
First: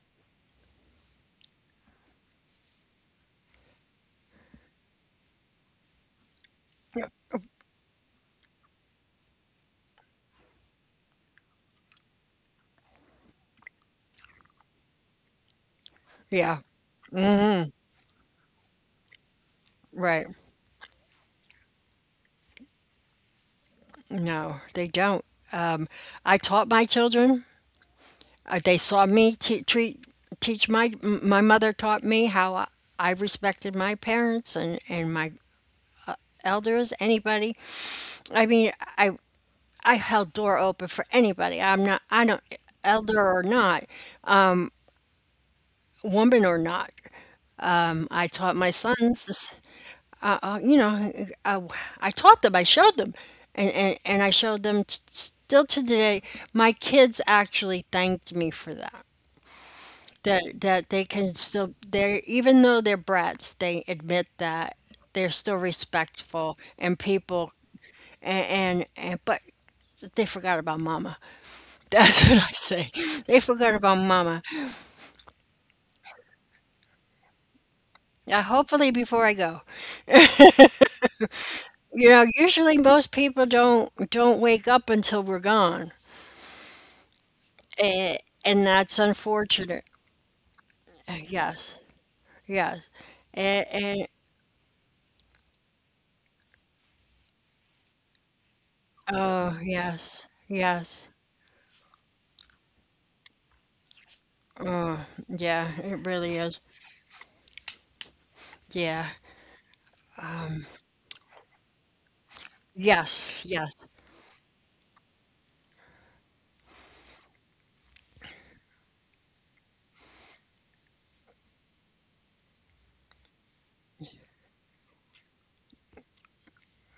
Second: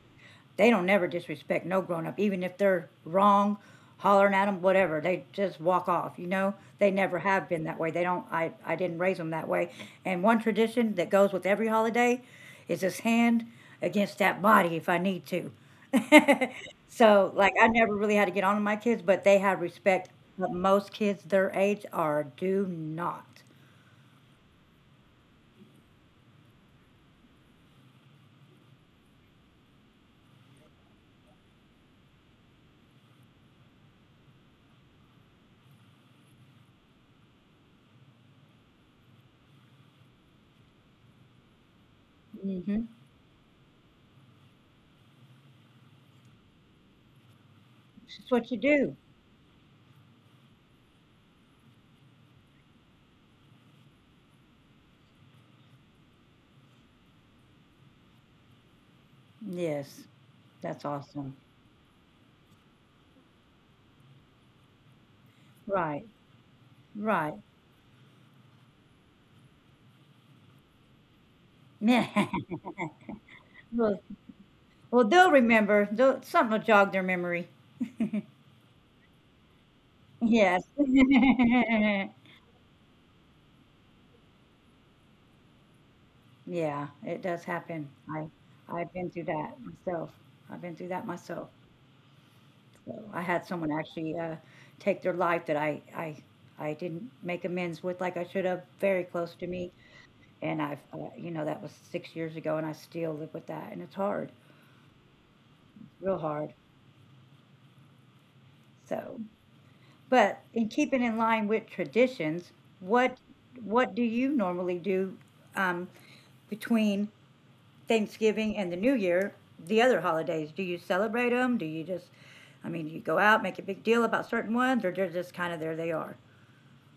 Speaker 1: they don't never disrespect no grown up, even if they're wrong, hollering at them, whatever. They just walk off, you know? They never have been that way. They don't, I didn't raise them that way. And one tradition that goes with every holiday is this hand against that body if I need to.
Speaker 2: yeah,
Speaker 1: so, like, I
Speaker 2: mhm,
Speaker 1: never really had to get on to my kids, but they have respect.
Speaker 2: right,
Speaker 1: But most kids their age are do not.
Speaker 2: no, they don't, um, I taught my children, they saw me t treat teach my mother taught me how I respected my parents and my elders, anybody, I mean, I I held door open for anybody, I don't
Speaker 1: Mm-hmm.
Speaker 2: elder or not, woman or not,
Speaker 1: It's just
Speaker 2: I
Speaker 1: what you
Speaker 2: taught my
Speaker 1: do.
Speaker 2: sons this, you know, uh, uh, I taught them, I showed them, and I showed them still to today. My kids actually thanked me for that.
Speaker 1: Yes, that's
Speaker 2: That they
Speaker 1: awesome.
Speaker 2: can still they're even though they're brats they admit that they're still
Speaker 1: Right,
Speaker 2: respectful and
Speaker 1: right.
Speaker 2: people and but they forgot about mama, that's what I say. They forgot
Speaker 1: Well,
Speaker 2: about mama.
Speaker 1: well, they'll remember. They'll, something will jog their memory.
Speaker 2: Now hopefully before I go,
Speaker 1: Yes.
Speaker 2: you know, usually most people don't wake up until we're gone,
Speaker 1: Yeah, it does happen.
Speaker 2: and,
Speaker 1: I
Speaker 2: and
Speaker 1: I've
Speaker 2: that's
Speaker 1: been through that
Speaker 2: unfortunate.
Speaker 1: myself. I've been through that myself.
Speaker 2: Yes, yes,
Speaker 1: So I had someone
Speaker 2: and
Speaker 1: actually take their life that I didn't make amends with like I should have. Very close to
Speaker 2: oh
Speaker 1: me,
Speaker 2: yes,
Speaker 1: and I've
Speaker 2: yes,
Speaker 1: you know that was 6 years ago, and I still live with that, and it's hard,
Speaker 2: yeah, it
Speaker 1: real
Speaker 2: really
Speaker 1: hard.
Speaker 2: is. Yeah,
Speaker 1: So, but in keeping in line with traditions, what
Speaker 2: yes, yes.
Speaker 1: what do you normally do? Um, between Thanksgiving and the New Year, the other holidays? Do you celebrate them? Do you just, I mean, do you go out, make a big deal about certain ones, or they're just kind of there they are?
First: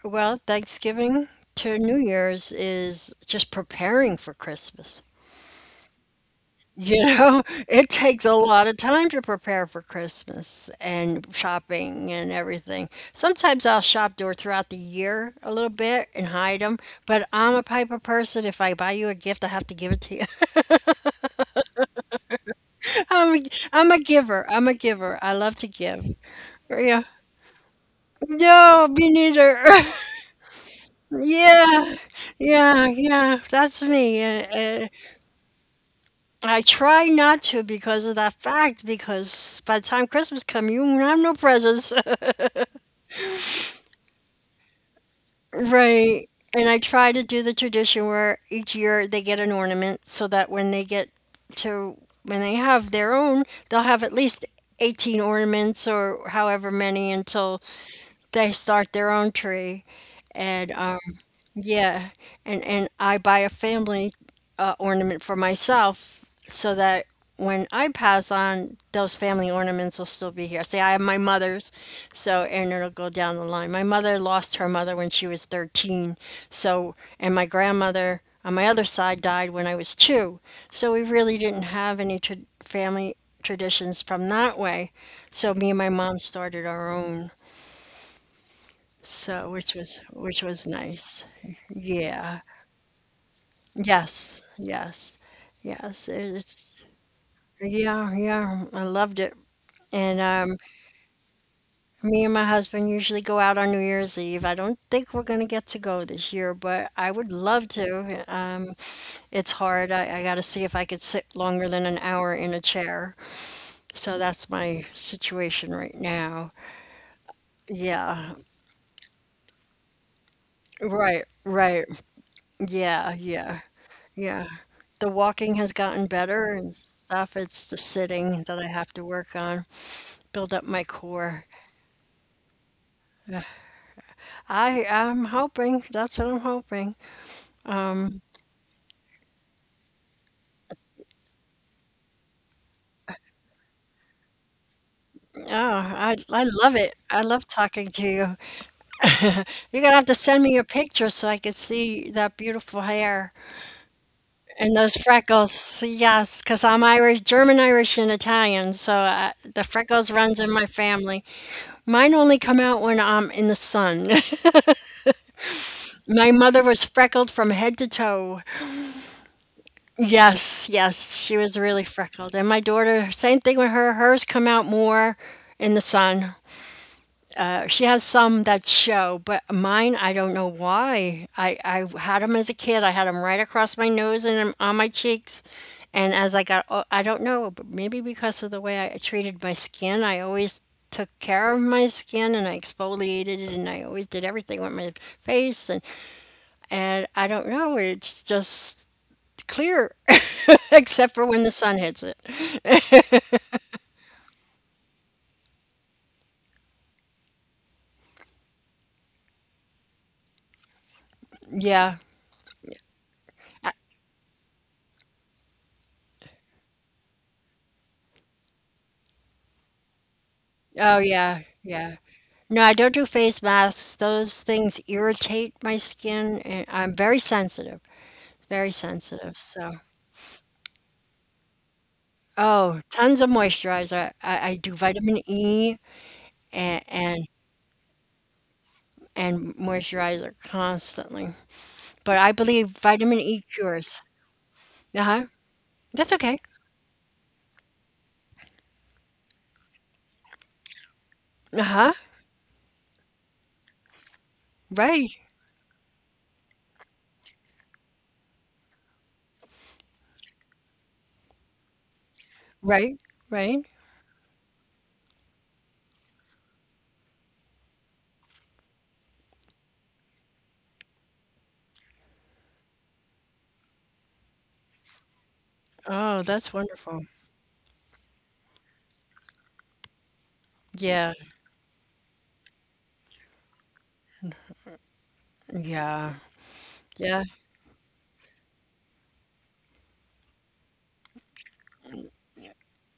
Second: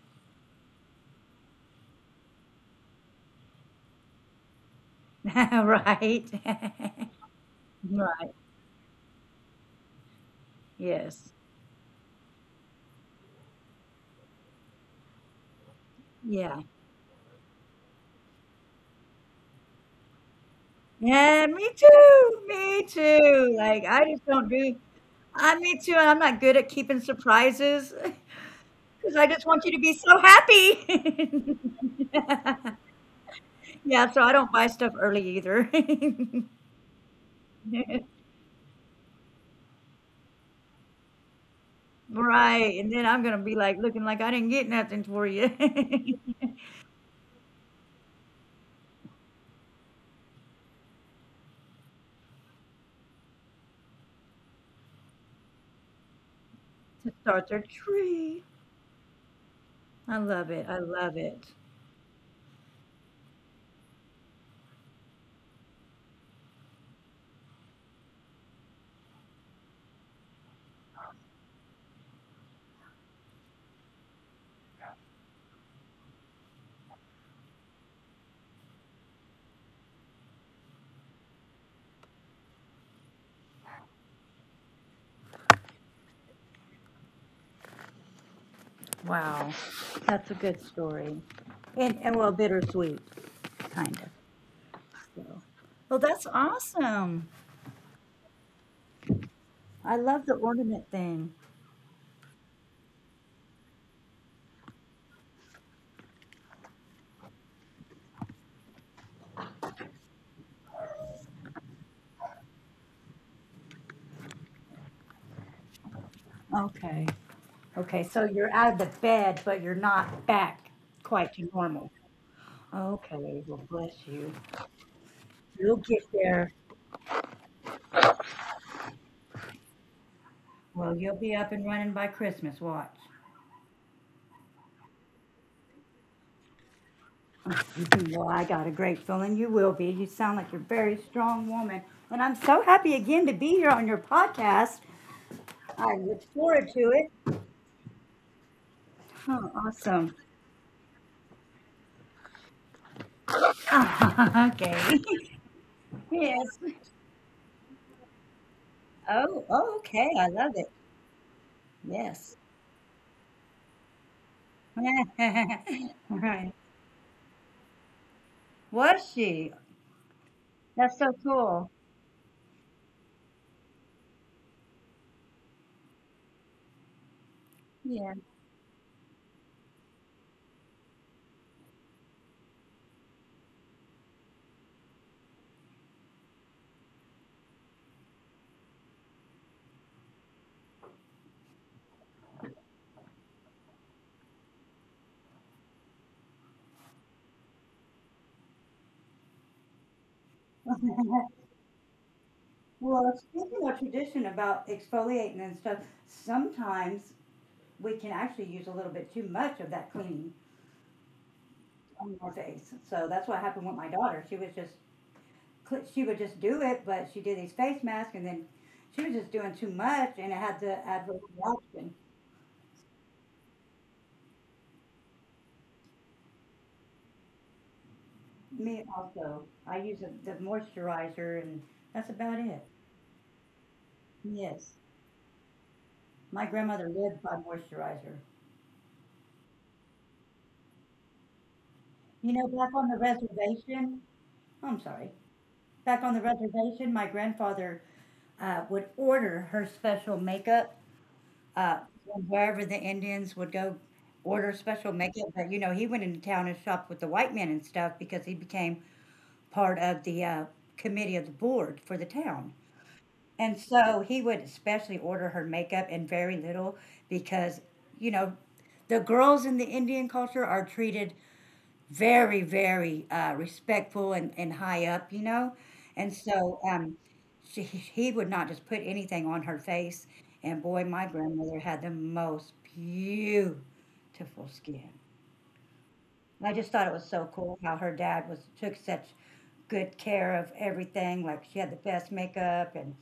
Speaker 2: Well, Thanksgiving to New Year's is just preparing for Christmas.
Speaker 1: Right?
Speaker 2: You know, it takes
Speaker 1: Right.
Speaker 2: a lot of time to prepare for Christmas and
Speaker 1: Yes.
Speaker 2: shopping and everything. Sometimes I'll shop door throughout the year a little bit and
Speaker 1: Yeah.
Speaker 2: hide them, but I'm a type of person. If I buy you a gift, I have to give it to you.
Speaker 1: Yeah, me too. Me
Speaker 2: I'm a
Speaker 1: too. Like,
Speaker 2: I'm a
Speaker 1: I just don't
Speaker 2: giver. I'm
Speaker 1: do
Speaker 2: a giver. I
Speaker 1: I
Speaker 2: love to
Speaker 1: me too, and
Speaker 2: give.
Speaker 1: I'm not good at keeping
Speaker 2: Yeah.
Speaker 1: surprises because
Speaker 2: No, me
Speaker 1: I just
Speaker 2: neither.
Speaker 1: want you to be so happy.
Speaker 2: Yeah. Yeah, yeah. That's
Speaker 1: Yeah,
Speaker 2: me.
Speaker 1: so I don't buy
Speaker 2: Uh,
Speaker 1: stuff early either.
Speaker 2: I try not to because of that fact because by the time Christmas comes, you won't have no presents.
Speaker 1: Right. And then I'm gonna be like looking like I didn't get nothing for you
Speaker 2: Right.
Speaker 1: to
Speaker 2: And I try to do the tradition where each year they get an ornament so that when they get to when they have their own, they'll have at least 18 ornaments or however many
Speaker 1: start your
Speaker 2: until
Speaker 1: tree.
Speaker 2: they start their own tree,
Speaker 1: I love it.
Speaker 2: and
Speaker 1: I love it.
Speaker 2: yeah, and I buy a family ornament for myself so that when I pass on, those family ornaments will still be here. Say I have my mother's, so and it'll go down the line. My mother lost her mother when she was 13, so and my grandmother on my other side died when I was two, so we really didn't have any family traditions from that way. So me and my mom started our own.
Speaker 1: Wow.
Speaker 2: So, which was
Speaker 1: That's a
Speaker 2: which
Speaker 1: good
Speaker 2: was
Speaker 1: story.
Speaker 2: nice.
Speaker 1: And well,
Speaker 2: Yeah.
Speaker 1: bittersweet, kind of.
Speaker 2: Yes. Yes.
Speaker 1: So. Well,
Speaker 2: Yes.
Speaker 1: that's
Speaker 2: It's
Speaker 1: awesome.
Speaker 2: yeah, yeah. I loved it.
Speaker 1: I
Speaker 2: And
Speaker 1: love the ornament thing.
Speaker 2: Me and my husband usually go out on New Year's Eve. I don't think we're gonna get to go this year, but I would love to. It's hard. I gotta see if I could sit longer than an hour in a chair. So that's my situation right now.
Speaker 1: Okay. Okay. So
Speaker 2: Yeah.
Speaker 1: you're out of the bed, but you're not back
Speaker 2: Right.
Speaker 1: quite to
Speaker 2: Right.
Speaker 1: normal.
Speaker 2: Yeah.
Speaker 1: Okay.
Speaker 2: Yeah.
Speaker 1: Well, bless you.
Speaker 2: Yeah. The walking has
Speaker 1: You'll get
Speaker 2: gotten better
Speaker 1: there.
Speaker 2: and stuff. It's the sitting that I have to work on, build up my
Speaker 1: Well, you'll be
Speaker 2: core.
Speaker 1: up and running by Christmas. Watch.
Speaker 2: I'm hoping. That's what I'm hoping. Um,
Speaker 1: Well, I got a great feeling you will be. You sound like you're a very strong woman. And I'm so happy again to be here on your podcast.
Speaker 2: oh,
Speaker 1: I
Speaker 2: I
Speaker 1: look
Speaker 2: I
Speaker 1: forward
Speaker 2: love
Speaker 1: to
Speaker 2: it. I
Speaker 1: it.
Speaker 2: love talking to you.
Speaker 1: Oh,
Speaker 2: You're gonna have to
Speaker 1: awesome.
Speaker 2: send me your picture so I can see that beautiful hair and
Speaker 1: okay.
Speaker 2: those freckles. Yes,
Speaker 1: Yes.
Speaker 2: 'cause I'm Irish, German, Irish, and Italian, so I,
Speaker 1: Oh,
Speaker 2: the
Speaker 1: oh,
Speaker 2: freckles
Speaker 1: okay. I
Speaker 2: runs in
Speaker 1: love
Speaker 2: my
Speaker 1: it.
Speaker 2: family. Mine
Speaker 1: Yes.
Speaker 2: only come out when I'm in the sun.
Speaker 1: All
Speaker 2: My
Speaker 1: right.
Speaker 2: mother was freckled from head to toe.
Speaker 1: Was she?
Speaker 2: Yes,
Speaker 1: That's
Speaker 2: yes,
Speaker 1: so
Speaker 2: she was
Speaker 1: cool.
Speaker 2: really freckled. And my daughter, same thing with her. Hers come out more in the sun. She has
Speaker 1: Yeah.
Speaker 2: some that show, but mine, I don't know why. I had them as a kid. I had them right across my nose and on my cheeks. And as I don't know, but maybe because of the way I treated my skin, I always took care of my skin and I exfoliated it and I always did everything with my face and I don't know, it's just clear, except for when the sun hits it.
Speaker 1: well, speaking of tradition about exfoliating and stuff, sometimes we can actually use a little bit too much of that cleaning
Speaker 2: Yeah.
Speaker 1: on your face. So that's what happened with my daughter. She was just she would just do it, but she did these face masks, and then she was just doing too much, and it had the
Speaker 2: Oh,
Speaker 1: adverse
Speaker 2: yeah,
Speaker 1: reaction.
Speaker 2: yeah. No, I don't do face masks. Those things irritate my skin, and I'm very sensitive, very
Speaker 1: Me
Speaker 2: sensitive.
Speaker 1: also, I
Speaker 2: So,
Speaker 1: use the moisturizer, and that's about it.
Speaker 2: oh, tons of moisturizer. I
Speaker 1: Yes,
Speaker 2: do vitamin E
Speaker 1: my
Speaker 2: and,
Speaker 1: grandmother lived
Speaker 2: and
Speaker 1: by moisturizer.
Speaker 2: moisturizer constantly. But
Speaker 1: You
Speaker 2: I
Speaker 1: know,
Speaker 2: believe
Speaker 1: back on the
Speaker 2: vitamin E
Speaker 1: reservation,
Speaker 2: cures.
Speaker 1: I'm sorry,
Speaker 2: Uh-huh.
Speaker 1: back on
Speaker 2: That's
Speaker 1: the
Speaker 2: okay.
Speaker 1: reservation, my grandfather would order her special makeup uh,
Speaker 2: Uh-huh.
Speaker 1: from wherever the Indians would go order special
Speaker 2: Right.
Speaker 1: makeup. But you know, he went into town and shopped with the white men and stuff because he became part of the committee of the board for the town.
Speaker 2: Right.
Speaker 1: And
Speaker 2: Right.
Speaker 1: so he would especially order her makeup and very little because, you know, the girls in the Indian culture are treated very, very respectful and high up, you know? And
Speaker 2: Oh, that's
Speaker 1: so
Speaker 2: wonderful.
Speaker 1: she, he would not just put anything on her face. And boy, my
Speaker 2: Yeah.
Speaker 1: grandmother had the most beautiful skin.
Speaker 2: Yeah.
Speaker 1: I just thought it was
Speaker 2: Yeah.
Speaker 1: so cool how her dad was took such good care of everything. Like she had the best makeup and,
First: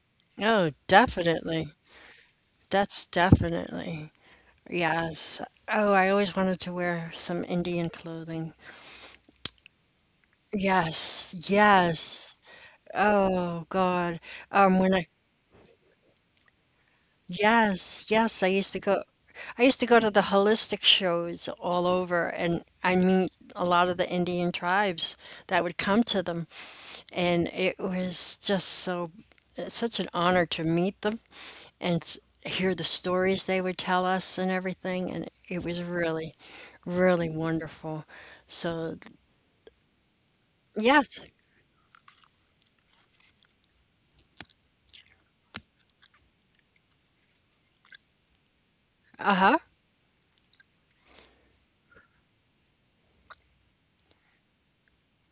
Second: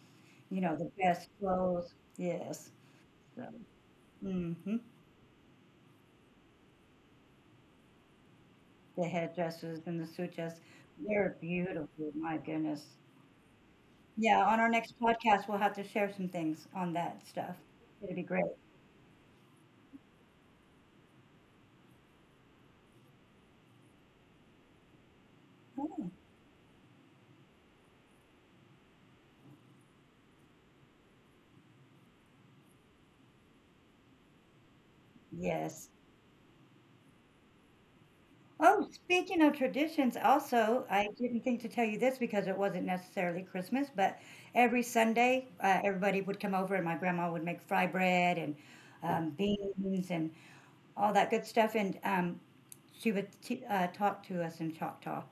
Speaker 1: you
Speaker 2: Oh,
Speaker 1: know, the best
Speaker 2: definitely.
Speaker 1: clothes. Yes.
Speaker 2: That's
Speaker 1: So,
Speaker 2: definitely.
Speaker 1: hmm
Speaker 2: Yes. Oh, I always wanted to wear some Indian clothing.
Speaker 1: the headdresses and the sutras,
Speaker 2: Yes,
Speaker 1: they're beautiful. My
Speaker 2: yes.
Speaker 1: goodness.
Speaker 2: Oh God.
Speaker 1: Yeah, on our
Speaker 2: When
Speaker 1: next
Speaker 2: I
Speaker 1: podcast, we'll have to share some things on that stuff.
Speaker 2: yes,
Speaker 1: It'll be
Speaker 2: yes,
Speaker 1: great.
Speaker 2: I used to go to the holistic shows all over and I meet a lot of the Indian tribes that would come
Speaker 1: Oh,
Speaker 2: to them and it was just it's such an honor to meet them and hear the stories they would tell us and everything. And it was
Speaker 1: yes.
Speaker 2: really, really wonderful.
Speaker 1: Oh,
Speaker 2: So,
Speaker 1: speaking of traditions, also, I
Speaker 2: yes.
Speaker 1: didn't think to tell you this because it wasn't necessarily Christmas, but every Sunday, everybody would come over and my grandma would make fry bread and
Speaker 2: Uh huh.
Speaker 1: beans and all that good stuff. And she would talk to us in Choctaw.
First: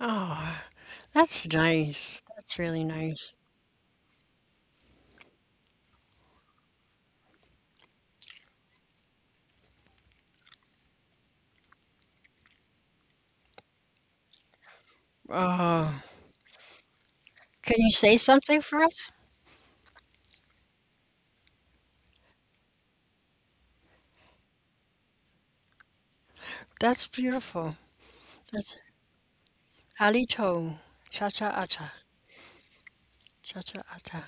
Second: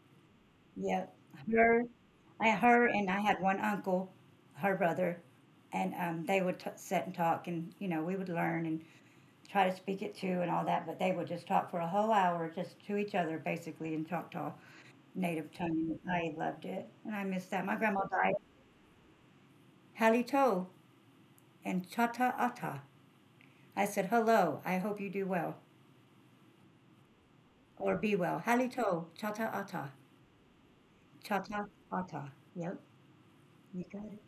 Speaker 2: Oh,
Speaker 1: Yeah,
Speaker 2: that's
Speaker 1: her,
Speaker 2: nice.
Speaker 1: I
Speaker 2: That's really
Speaker 1: her and I
Speaker 2: nice.
Speaker 1: had one uncle, her brother, and they would sit and talk, and you know we would learn and try to speak it too and all that, but they would just talk for a whole hour just to each other basically in Choctaw native tongue.
Speaker 2: Oh,
Speaker 1: And I loved it, and I miss that. My
Speaker 2: can you
Speaker 1: grandma
Speaker 2: say
Speaker 1: died.
Speaker 2: something for us?
Speaker 1: Halito and Chata Ata. I said hello. I hope you do well
Speaker 2: That's beautiful.
Speaker 1: or be well.
Speaker 2: That's
Speaker 1: Halito Chata Ata.
Speaker 2: alito. Cha cha
Speaker 1: Chata
Speaker 2: acha.
Speaker 1: Ata. Yep,
Speaker 2: Cha cha
Speaker 1: you got it.
Speaker 2: acha.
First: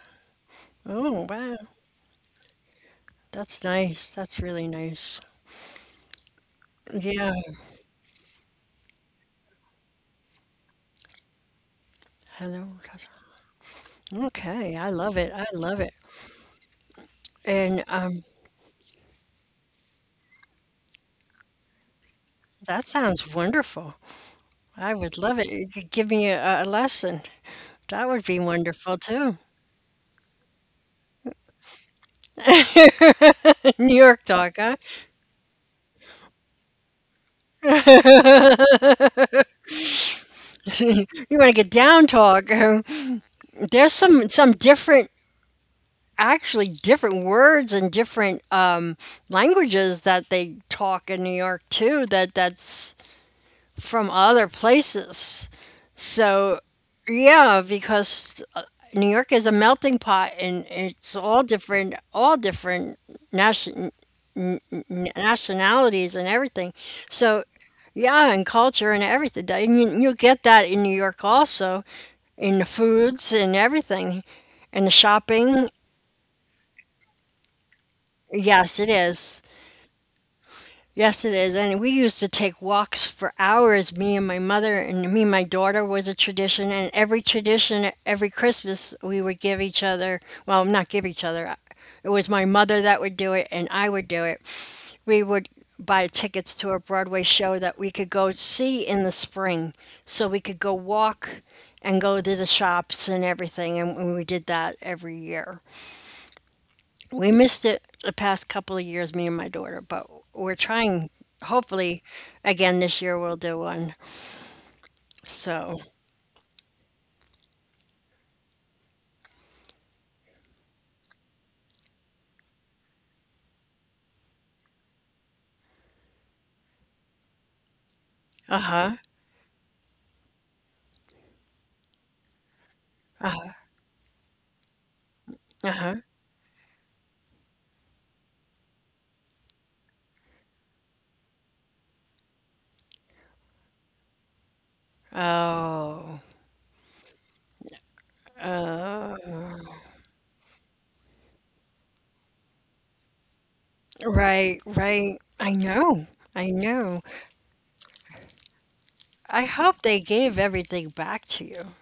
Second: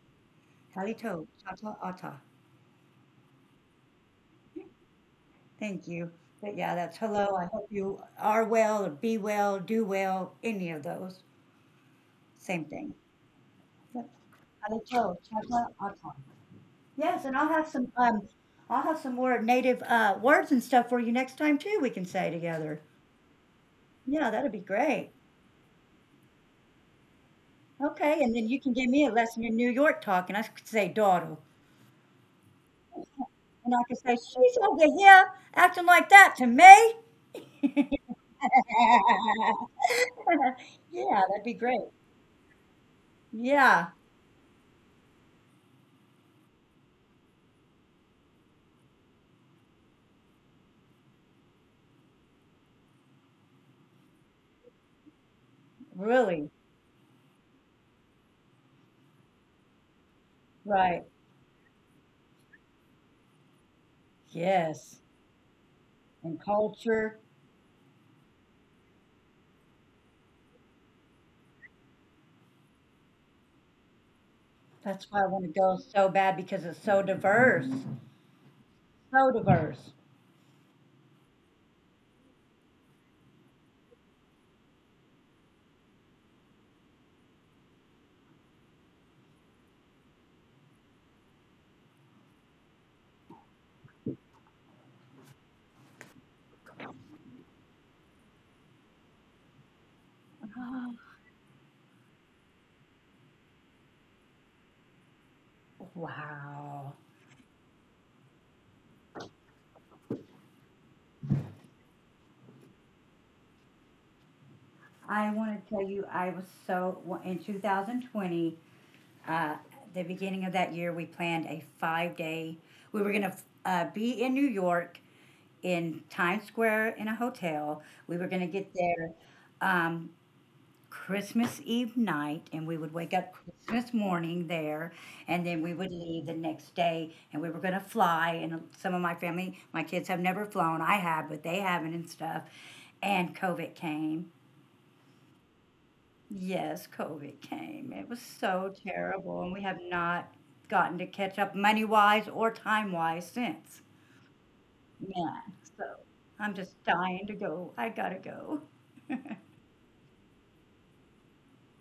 Speaker 1: Halito
Speaker 2: Oh, wow.
Speaker 1: Chata Ata.
Speaker 2: That's nice. That's really nice.
Speaker 1: Thank you. But yeah, that's
Speaker 2: Yeah.
Speaker 1: hello. I hope you are well or be well, do well, any of those. Same
Speaker 2: Hello.
Speaker 1: thing.
Speaker 2: Cha,
Speaker 1: Yep.
Speaker 2: cha. Okay. I love
Speaker 1: Alecho,
Speaker 2: it. I
Speaker 1: chapa,
Speaker 2: love it.
Speaker 1: ata. Yes, and
Speaker 2: And
Speaker 1: I'll have some more native words and stuff for you next time too we can say together.
Speaker 2: that sounds wonderful.
Speaker 1: Yeah, that'd be
Speaker 2: I
Speaker 1: great.
Speaker 2: would love it. You could give me a lesson. That
Speaker 1: Okay,
Speaker 2: would
Speaker 1: and
Speaker 2: be
Speaker 1: then you can give
Speaker 2: wonderful
Speaker 1: me a
Speaker 2: too.
Speaker 1: lesson in New York talk and I could say daughter. And I
Speaker 2: New
Speaker 1: could say,
Speaker 2: York talk,
Speaker 1: she's
Speaker 2: huh?
Speaker 1: over here acting like that to me.
Speaker 2: You
Speaker 1: yeah, that'd
Speaker 2: want to
Speaker 1: be
Speaker 2: get
Speaker 1: great.
Speaker 2: down talk? There's
Speaker 1: Yeah,
Speaker 2: some different, actually different words and different languages that they talk in New York too. That's from other places.
Speaker 1: really.
Speaker 2: So yeah, because New York is a melting pot, and
Speaker 1: Right.
Speaker 2: it's all different nation
Speaker 1: Yes,
Speaker 2: nationalities and
Speaker 1: and
Speaker 2: everything.
Speaker 1: culture.
Speaker 2: So, yeah, and culture and everything. And you'll get that in New York also, in the foods and everything, and the
Speaker 1: That's why I wanna
Speaker 2: shopping.
Speaker 1: go so bad because it's so diverse,
Speaker 2: Yes, it
Speaker 1: so
Speaker 2: is.
Speaker 1: diverse.
Speaker 2: Yes, it is. And we used to take walks for hours, me and my mother, and me and my daughter was a tradition. And every tradition, every Christmas, we would give each other, well, not give each other. uh, It was my mother that would do it, and I would do it. We would buy tickets to a Broadway show that we could go see in the spring. So we could go walk and go to the shops and everything. And we did that every year.
Speaker 1: Oh, wow.
Speaker 2: We missed it the past couple of years, me and my daughter, but we're trying. Hopefully, again this year we'll do one.
Speaker 1: I wanna
Speaker 2: So,
Speaker 1: tell you, I was so w in 2020, uh, the beginning of that year, we planned a five-day we were gonna f be in New York, in Times Square in a hotel. We were gonna
Speaker 2: uh
Speaker 1: get
Speaker 2: huh,
Speaker 1: there, um, Christmas Eve night, and we would wake up Christmas morning there, and then
Speaker 2: uh
Speaker 1: we would
Speaker 2: huh.
Speaker 1: leave the next day, and we were going to fly. And some of my family, my kids have never flown. I have, but they haven't and stuff. And COVID came.
Speaker 2: Oh,
Speaker 1: Yes, COVID came. It was so
Speaker 2: uh,
Speaker 1: terrible, and we have not gotten to catch up money wise or time wise since.
Speaker 2: right, right.
Speaker 1: Yeah,
Speaker 2: I
Speaker 1: so
Speaker 2: know, I
Speaker 1: I'm just
Speaker 2: know.
Speaker 1: dying to go. I gotta go.
Speaker 2: I hope they gave everything back to you.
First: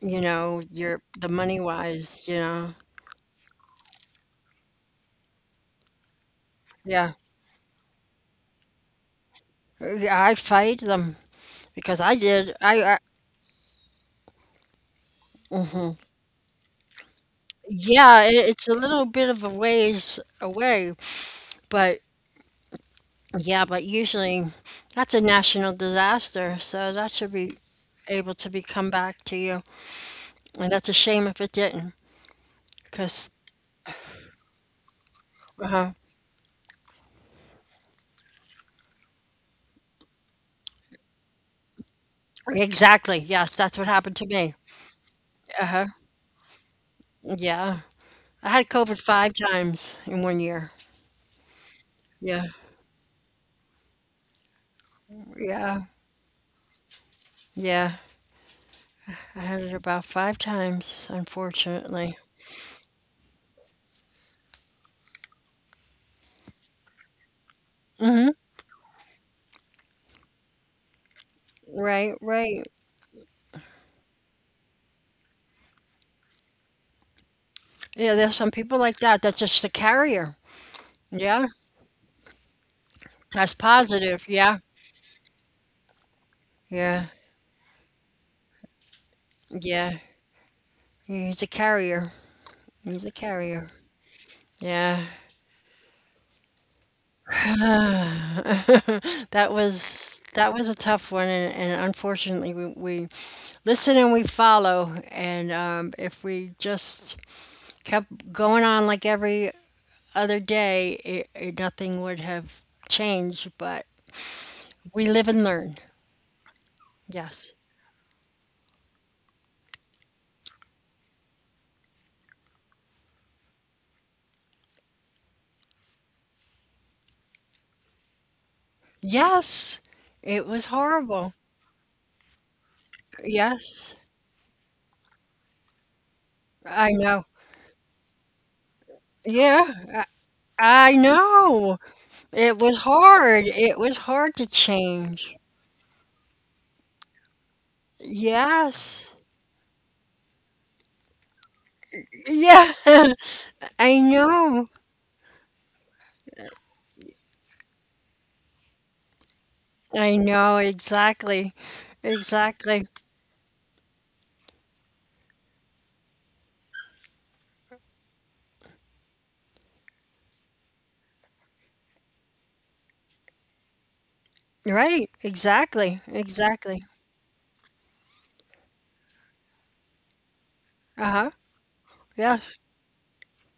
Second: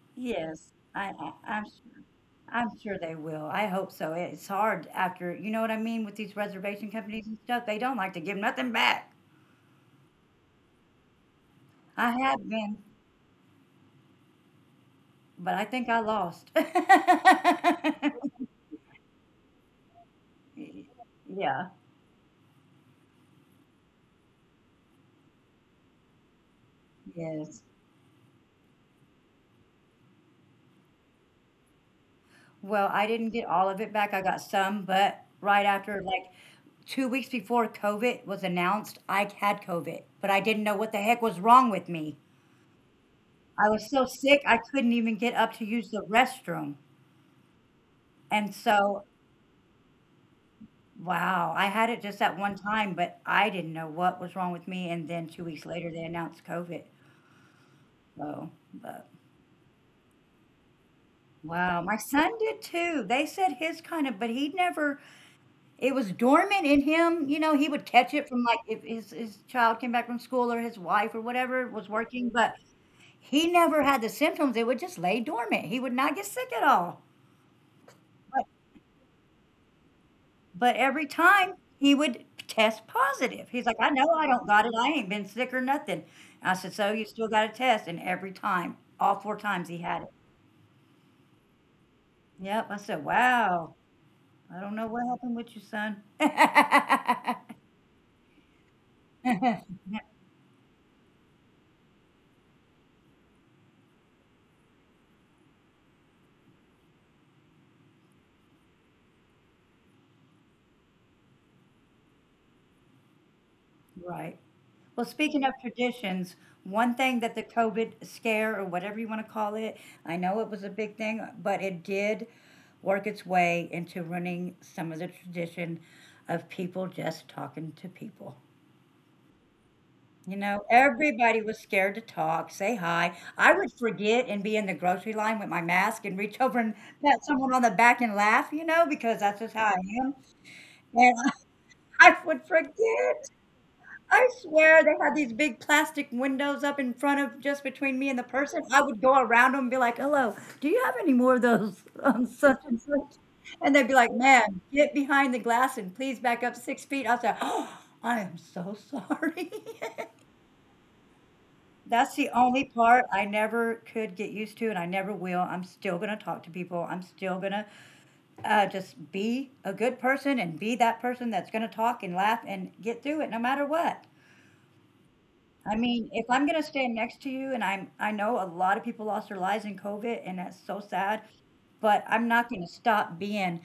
Speaker 2: You know,
Speaker 1: Yes,
Speaker 2: your
Speaker 1: I,
Speaker 2: the
Speaker 1: I
Speaker 2: money
Speaker 1: I'm sure.
Speaker 2: wise. You
Speaker 1: I'm
Speaker 2: know,
Speaker 1: sure they will. I hope so. It's hard after, you know what I mean, with these reservation
Speaker 2: yeah.
Speaker 1: companies and stuff. They don't like to give nothing back.
Speaker 2: I fight them because
Speaker 1: I
Speaker 2: I
Speaker 1: have
Speaker 2: did.
Speaker 1: been,
Speaker 2: I
Speaker 1: but I think I lost.
Speaker 2: yeah. It, it's a little bit of a ways away,
Speaker 1: Yeah,
Speaker 2: but yeah, but usually that's a national disaster, so that should be
Speaker 1: yes.
Speaker 2: able to be come back to you. And that's a shame if it didn't,
Speaker 1: Well, I didn't
Speaker 2: because
Speaker 1: get all of it back. I got some, but right
Speaker 2: uh-huh.
Speaker 1: after, like 2 weeks before COVID was announced, I had COVID, but I didn't know what the heck was wrong with me.
Speaker 2: Exactly. Yes,
Speaker 1: I
Speaker 2: that's what
Speaker 1: was so
Speaker 2: happened to
Speaker 1: sick,
Speaker 2: me.
Speaker 1: I couldn't even get up to
Speaker 2: Uh-huh.
Speaker 1: use the restroom.
Speaker 2: Yeah. I
Speaker 1: And
Speaker 2: had COVID
Speaker 1: so
Speaker 2: five times in one year.
Speaker 1: wow, I had it just at
Speaker 2: Yeah.
Speaker 1: one time, but I didn't know what was wrong with me, and then 2 weeks
Speaker 2: Yeah.
Speaker 1: later, they announced COVID.
Speaker 2: Yeah.
Speaker 1: So, but
Speaker 2: I had it about five times,
Speaker 1: wow, my
Speaker 2: unfortunately.
Speaker 1: son did too. They said his kind of but he never it was dormant in him, you know, he would catch
Speaker 2: Hmm.
Speaker 1: it from, like, if his child came back from school or his wife or whatever was
Speaker 2: Right,
Speaker 1: working, but
Speaker 2: right.
Speaker 1: he never had the symptoms, it would just lay dormant, he would not get sick at all.
Speaker 2: Yeah, there's some people like that that's just a carrier.
Speaker 1: But every
Speaker 2: Yeah.
Speaker 1: time he would test positive.
Speaker 2: Test
Speaker 1: He's like, "I know I
Speaker 2: positive.
Speaker 1: don't
Speaker 2: Yeah.
Speaker 1: got it. I ain't been sick or nothing." I said, "So you
Speaker 2: Yeah.
Speaker 1: still got a test?" And every time, all 4 times he
Speaker 2: Yeah.
Speaker 1: had it.
Speaker 2: He's a carrier.
Speaker 1: Yep. I said,
Speaker 2: He's a carrier.
Speaker 1: "Wow. I don't know
Speaker 2: Yeah.
Speaker 1: what happened with you, son."
Speaker 2: That was a tough one and unfortunately we listen and we follow and if we just kept going on like every other day, nothing would have changed, but
Speaker 1: Right. Well,
Speaker 2: we live
Speaker 1: speaking
Speaker 2: and
Speaker 1: of
Speaker 2: learn.
Speaker 1: traditions, one thing that the
Speaker 2: Yes.
Speaker 1: COVID scare or whatever you want to call it, I know it was a big thing, but it did work its way into ruining some of the tradition of people just talking to people.
Speaker 2: Yes.
Speaker 1: You
Speaker 2: It
Speaker 1: know,
Speaker 2: was horrible.
Speaker 1: everybody was scared to talk, say hi. I would
Speaker 2: Yes.
Speaker 1: forget and be in the grocery line with my mask and reach over and
Speaker 2: I
Speaker 1: pat
Speaker 2: know.
Speaker 1: someone on the back and laugh, you know, because that's just how I
Speaker 2: Yeah.
Speaker 1: am.
Speaker 2: I
Speaker 1: And
Speaker 2: know.
Speaker 1: I would
Speaker 2: It was
Speaker 1: forget.
Speaker 2: hard. It was
Speaker 1: I
Speaker 2: hard to
Speaker 1: swear they had these
Speaker 2: change.
Speaker 1: big plastic windows up in front of just between me and the person. I would
Speaker 2: Yes.
Speaker 1: go around them and be like, "Hello, do you have any more of those such
Speaker 2: Yeah,
Speaker 1: and such?" And they'd be
Speaker 2: I
Speaker 1: like, "Man,
Speaker 2: know.
Speaker 1: get behind the glass and please back up 6 feet." I said, "Oh, I am so sorry."
Speaker 2: I know exactly.
Speaker 1: That's the only
Speaker 2: Exactly.
Speaker 1: part I never could get used to, and I never will. I'm still going to talk to people. I'm still going to just be a good person and be that person that's going to talk and laugh and get through it no matter what.
Speaker 2: Right.
Speaker 1: I
Speaker 2: Exactly.
Speaker 1: mean, if I'm gonna
Speaker 2: Exactly.
Speaker 1: stand next to you, and I know a lot of people lost their lives in COVID, and that's so sad,
Speaker 2: Uh-huh.
Speaker 1: but I'm not
Speaker 2: Yes.
Speaker 1: gonna stop being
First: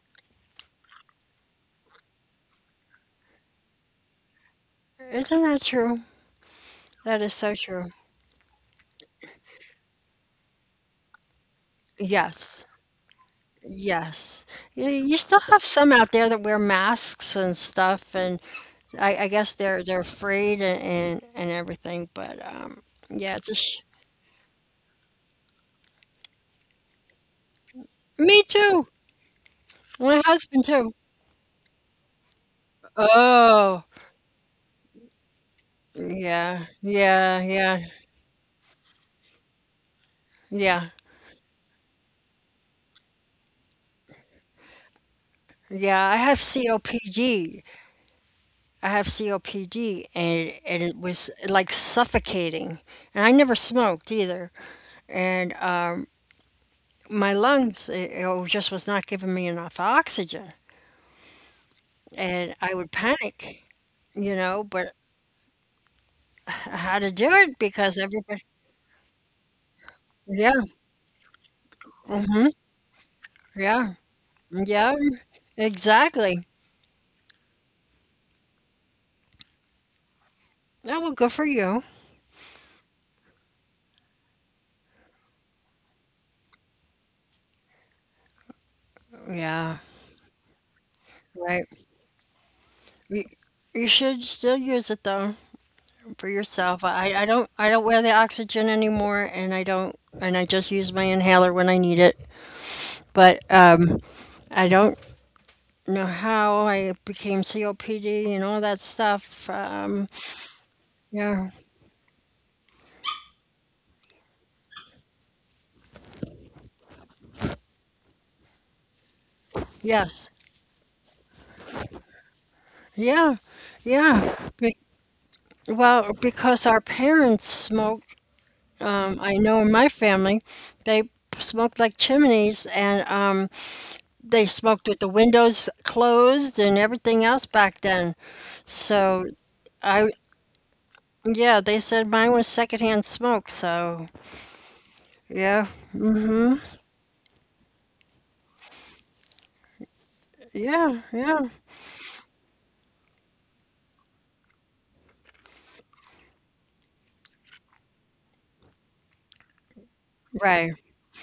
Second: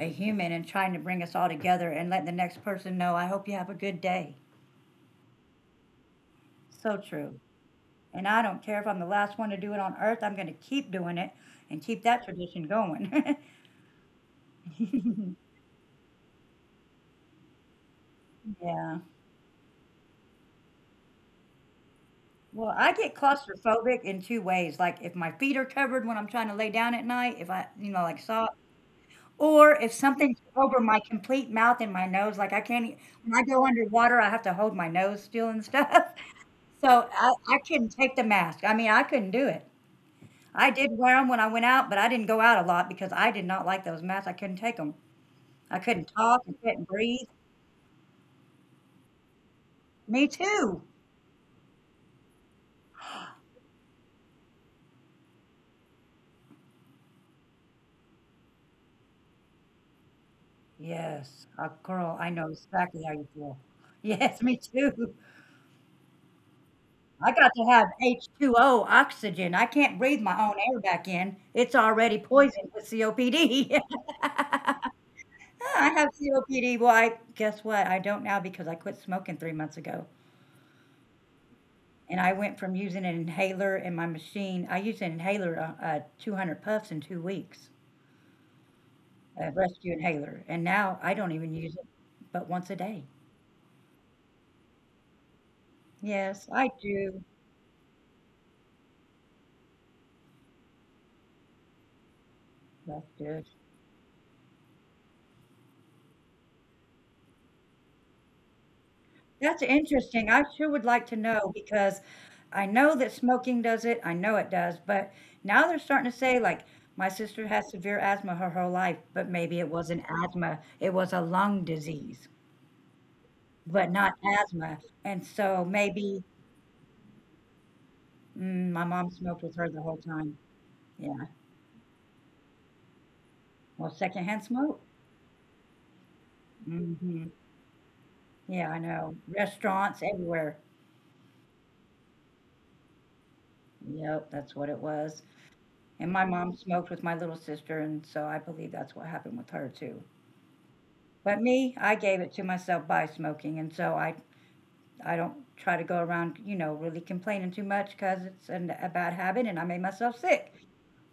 Speaker 1: a human and trying to bring us all together and let the next person know, I hope you have a good day.
Speaker 2: Isn't that true?
Speaker 1: So
Speaker 2: That is
Speaker 1: true.
Speaker 2: so true.
Speaker 1: And I don't care if I'm the last one to do it on earth, I'm gonna keep doing it and keep that tradition
Speaker 2: Yes.
Speaker 1: going.
Speaker 2: Yes. You still have some out there that wear masks and stuff and
Speaker 1: Yeah.
Speaker 2: I guess they're afraid and everything, but
Speaker 1: Well, I get
Speaker 2: yeah,
Speaker 1: claustrophobic in two ways. Like if my feet are covered when I'm trying to lay down at night, if I, you know, like
Speaker 2: me
Speaker 1: socks,
Speaker 2: too.
Speaker 1: or if
Speaker 2: My
Speaker 1: something's
Speaker 2: husband
Speaker 1: over
Speaker 2: too.
Speaker 1: my complete mouth and my nose, like I can't e when I go
Speaker 2: Oh.
Speaker 1: underwater, I have to hold my nose still and stuff.
Speaker 2: Yeah.
Speaker 1: So I
Speaker 2: Yeah,
Speaker 1: I
Speaker 2: yeah.
Speaker 1: couldn't take the mask. I mean, I couldn't do it. I did
Speaker 2: Yeah.
Speaker 1: wear them when I went out, but I didn't go out a lot because I did not like those masks. I couldn't take them. I couldn't
Speaker 2: Yeah, I
Speaker 1: talk,
Speaker 2: have
Speaker 1: I couldn't breathe.
Speaker 2: COPD. I have COPD,
Speaker 1: Me too.
Speaker 2: and it was like suffocating. And I never smoked either. And My lungs, it just was not giving me enough oxygen.
Speaker 1: Yes. Girl, I know
Speaker 2: And I would
Speaker 1: exactly how you feel.
Speaker 2: panic, you
Speaker 1: Yes, me
Speaker 2: know, but
Speaker 1: too.
Speaker 2: I had to do
Speaker 1: I got
Speaker 2: it
Speaker 1: to have
Speaker 2: because everybody,
Speaker 1: H2O oxygen. I can't breathe my own
Speaker 2: yeah,
Speaker 1: air back in. It's already
Speaker 2: hmm
Speaker 1: poisoned with COPD.
Speaker 2: yeah, yeah,
Speaker 1: Yeah, I have
Speaker 2: exactly.
Speaker 1: COPD. Well, I guess what? I don't now because I quit smoking 3 months ago,
Speaker 2: Oh, well, good for you.
Speaker 1: and I went from using an inhaler in my machine I used an inhaler, 200 puffs in 2 weeks, a
Speaker 2: Yeah,
Speaker 1: rescue inhaler, and now I don't even
Speaker 2: right.
Speaker 1: use it but once a day.
Speaker 2: You, you should still use it though for
Speaker 1: Yes, I
Speaker 2: yourself.
Speaker 1: do.
Speaker 2: I don't wear the oxygen anymore, and I don't, and I just use my inhaler when I need it.
Speaker 1: That's
Speaker 2: But
Speaker 1: good.
Speaker 2: I don't know how I became COPD and all that stuff.
Speaker 1: That's interesting. I sure would like to
Speaker 2: Yeah.
Speaker 1: know because I know that smoking does it. I know it does. But now they're starting to say, like, my sister has severe asthma her whole life, but maybe it wasn't
Speaker 2: Yes.
Speaker 1: asthma. It was a lung disease,
Speaker 2: Yeah.
Speaker 1: but not
Speaker 2: Yeah.
Speaker 1: asthma. And so
Speaker 2: Well,
Speaker 1: maybe
Speaker 2: because our parents smoked.
Speaker 1: my mom
Speaker 2: I
Speaker 1: smoked
Speaker 2: know
Speaker 1: with
Speaker 2: in
Speaker 1: her
Speaker 2: my
Speaker 1: the whole
Speaker 2: family,
Speaker 1: time.
Speaker 2: they
Speaker 1: Yeah.
Speaker 2: smoked like chimneys, and
Speaker 1: Well,
Speaker 2: they
Speaker 1: secondhand smoke.
Speaker 2: smoked with the windows closed and everything
Speaker 1: hmm
Speaker 2: else back then.
Speaker 1: Yeah, I know.
Speaker 2: So
Speaker 1: Restaurants
Speaker 2: I
Speaker 1: everywhere.
Speaker 2: yeah, they said mine was secondhand smoke, so
Speaker 1: Yep, that's what it was.
Speaker 2: yeah,
Speaker 1: And my mom smoked with my little sister. And so I believe that's what happened with her, too.
Speaker 2: yeah, yeah,
Speaker 1: But me, I gave it to myself by smoking, and so I don't try to go around, you know, really complaining too much because it's a bad habit and I made myself sick,
Speaker 2: right,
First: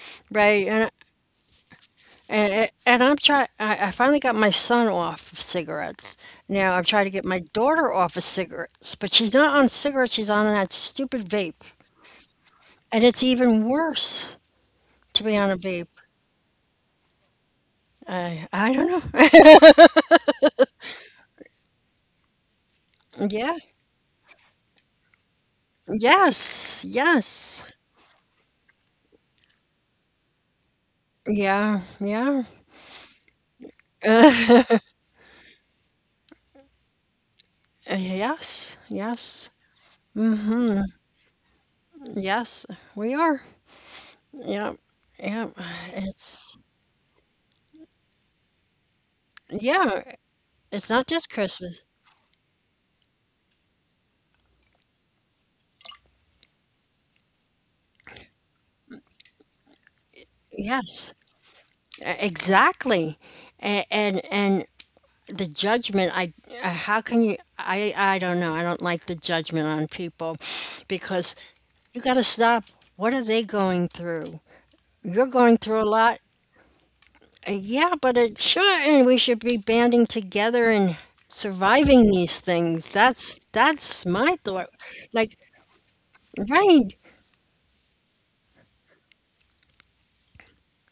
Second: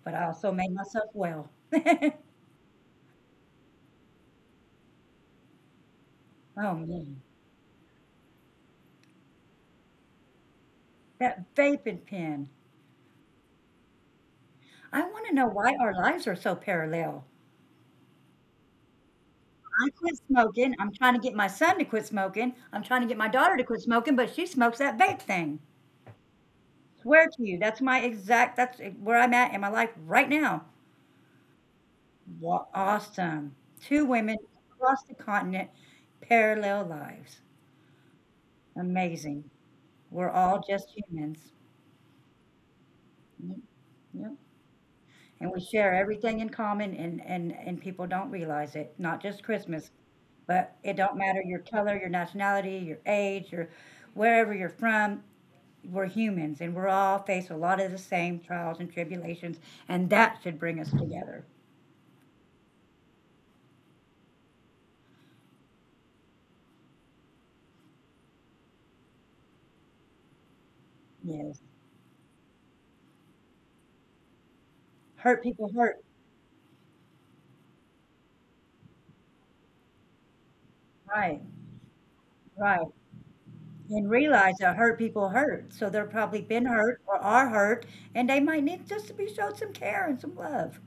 Speaker 1: but I also
Speaker 2: right,
Speaker 1: made
Speaker 2: and
Speaker 1: myself well. Oh
Speaker 2: and I'm trying. I finally got my son off of cigarettes. Now I'm trying to
Speaker 1: Man,
Speaker 2: get my daughter off of cigarettes, but she's not on cigarettes. She's on that stupid
Speaker 1: that
Speaker 2: vape,
Speaker 1: vaping pen.
Speaker 2: and it's even worse
Speaker 1: I
Speaker 2: to
Speaker 1: want to
Speaker 2: be
Speaker 1: know
Speaker 2: on a
Speaker 1: why
Speaker 2: vape.
Speaker 1: our lives are so parallel.
Speaker 2: I don't know.
Speaker 1: I quit smoking. I'm trying to get my son to quit smoking. I'm trying to get my
Speaker 2: Yeah.
Speaker 1: daughter to quit smoking, but she smokes that vape thing.
Speaker 2: Yes.
Speaker 1: Swear to you,
Speaker 2: Yes.
Speaker 1: that's my exact, that's where I'm at in my life right now.
Speaker 2: Yeah. Yeah.
Speaker 1: Wa Awesome. 2 women across the continent, parallel lives.
Speaker 2: Yes.
Speaker 1: Amazing.
Speaker 2: Yes.
Speaker 1: We're all just humans.
Speaker 2: Yes. We are.
Speaker 1: Yep, yep,
Speaker 2: Yeah, yeah,
Speaker 1: and we share everything in
Speaker 2: it's
Speaker 1: common, and and people don't realize it, not just Christmas,
Speaker 2: yeah,
Speaker 1: but
Speaker 2: it's
Speaker 1: it
Speaker 2: not
Speaker 1: don't
Speaker 2: just
Speaker 1: matter your
Speaker 2: Christmas.
Speaker 1: color, your nationality, your age, your wherever you're from, we're humans, and we're all face a lot of the same trials and tribulations, and that should bring us
Speaker 2: Yes,
Speaker 1: together.
Speaker 2: e exactly, a and the judgment, I how can you I don't know, I don't like the judgment on people because
Speaker 1: Yes.
Speaker 2: you gotta stop. What are they going through? You're
Speaker 1: Hurt
Speaker 2: going
Speaker 1: people
Speaker 2: through a
Speaker 1: hurt.
Speaker 2: lot. Yeah, but it sure, and we should be banding together and
Speaker 1: Right,
Speaker 2: surviving these things.
Speaker 1: right.
Speaker 2: That's
Speaker 1: And
Speaker 2: my
Speaker 1: realize
Speaker 2: thought.
Speaker 1: that hurt people
Speaker 2: Like,
Speaker 1: hurt, so they're probably been
Speaker 2: right.
Speaker 1: hurt or are hurt, and they might need just to be showed some care and some love.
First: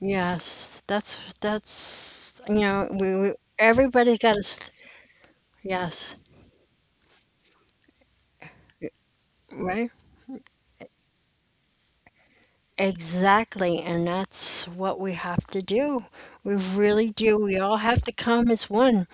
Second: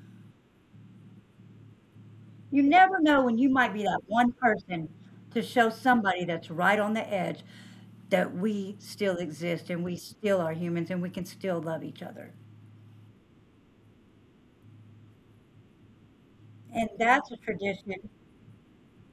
Speaker 2: Yes, that's you
Speaker 1: You
Speaker 2: know
Speaker 1: never know
Speaker 2: we
Speaker 1: when you might be that
Speaker 2: everybody
Speaker 1: one
Speaker 2: got to
Speaker 1: person to show
Speaker 2: yes
Speaker 1: somebody that's right on the edge that we still exist and
Speaker 2: right
Speaker 1: we still are humans and we can still love each other.
Speaker 2: exactly and that's what we have to do. We
Speaker 1: And
Speaker 2: really
Speaker 1: that's a
Speaker 2: do. We all have
Speaker 1: tradition.
Speaker 2: to come as one.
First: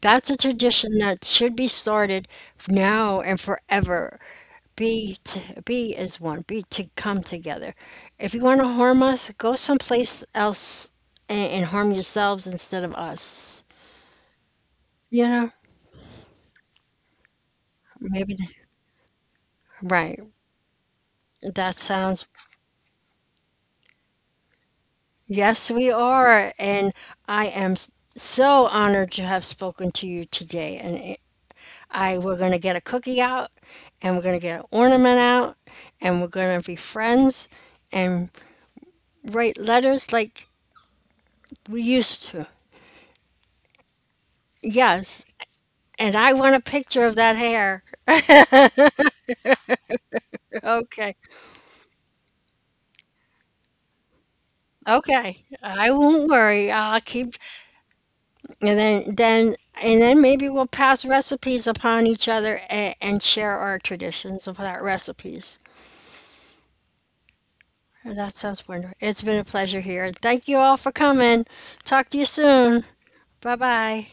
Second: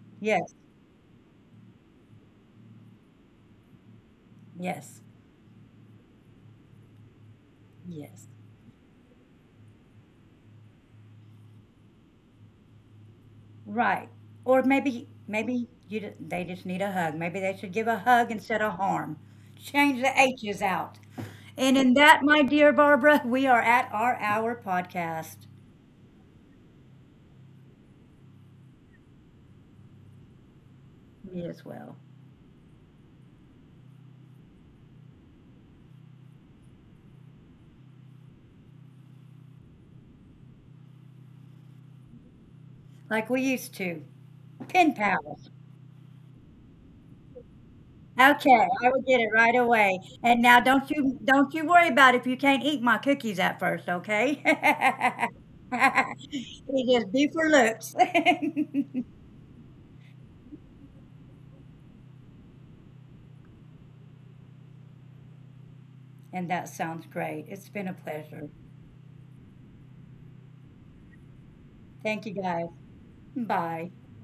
Speaker 2: That's a
Speaker 1: Yes,
Speaker 2: tradition that should be started now and forever.
Speaker 1: yes,
Speaker 2: Be as one. Be to come together.
Speaker 1: yes.
Speaker 2: If you want to harm us, go someplace else and harm yourselves instead of us.
Speaker 1: Right. Or maybe
Speaker 2: You know
Speaker 1: maybe you d they just need a hug. Maybe they should give a hug
Speaker 2: maybe
Speaker 1: instead of harm. Change the
Speaker 2: right.
Speaker 1: H's out. And
Speaker 2: That
Speaker 1: in that,
Speaker 2: sounds,
Speaker 1: my dear Barbara, we are at our hour podcast.
Speaker 2: yes, we are. And I am s- so honored to have spoken to you today.
Speaker 1: Me as well.
Speaker 2: We're going to get a cookie out and we're going to get an ornament out and we're going to be friends and write letters like we used to.
Speaker 1: Like we used to. Pen
Speaker 2: Yes.
Speaker 1: pals.
Speaker 2: And I want a picture of that hair.
Speaker 1: Okay, I will get it right away. And now don't you
Speaker 2: Okay.
Speaker 1: don't you worry about if you can't eat my cookies at first, okay?
Speaker 2: Okay. I won't worry.
Speaker 1: It just
Speaker 2: I'll
Speaker 1: be
Speaker 2: keep.
Speaker 1: for looks.
Speaker 2: And then, and then maybe we'll pass recipes upon each other and share our traditions of that recipes.
Speaker 1: And that sounds great. It's been a
Speaker 2: That
Speaker 1: pleasure.
Speaker 2: sounds wonderful. It's been a pleasure here. Thank you all for coming. Talk
Speaker 1: Thank
Speaker 2: to
Speaker 1: you
Speaker 2: you
Speaker 1: guys.
Speaker 2: soon. Bye
Speaker 1: Bye.
Speaker 2: bye.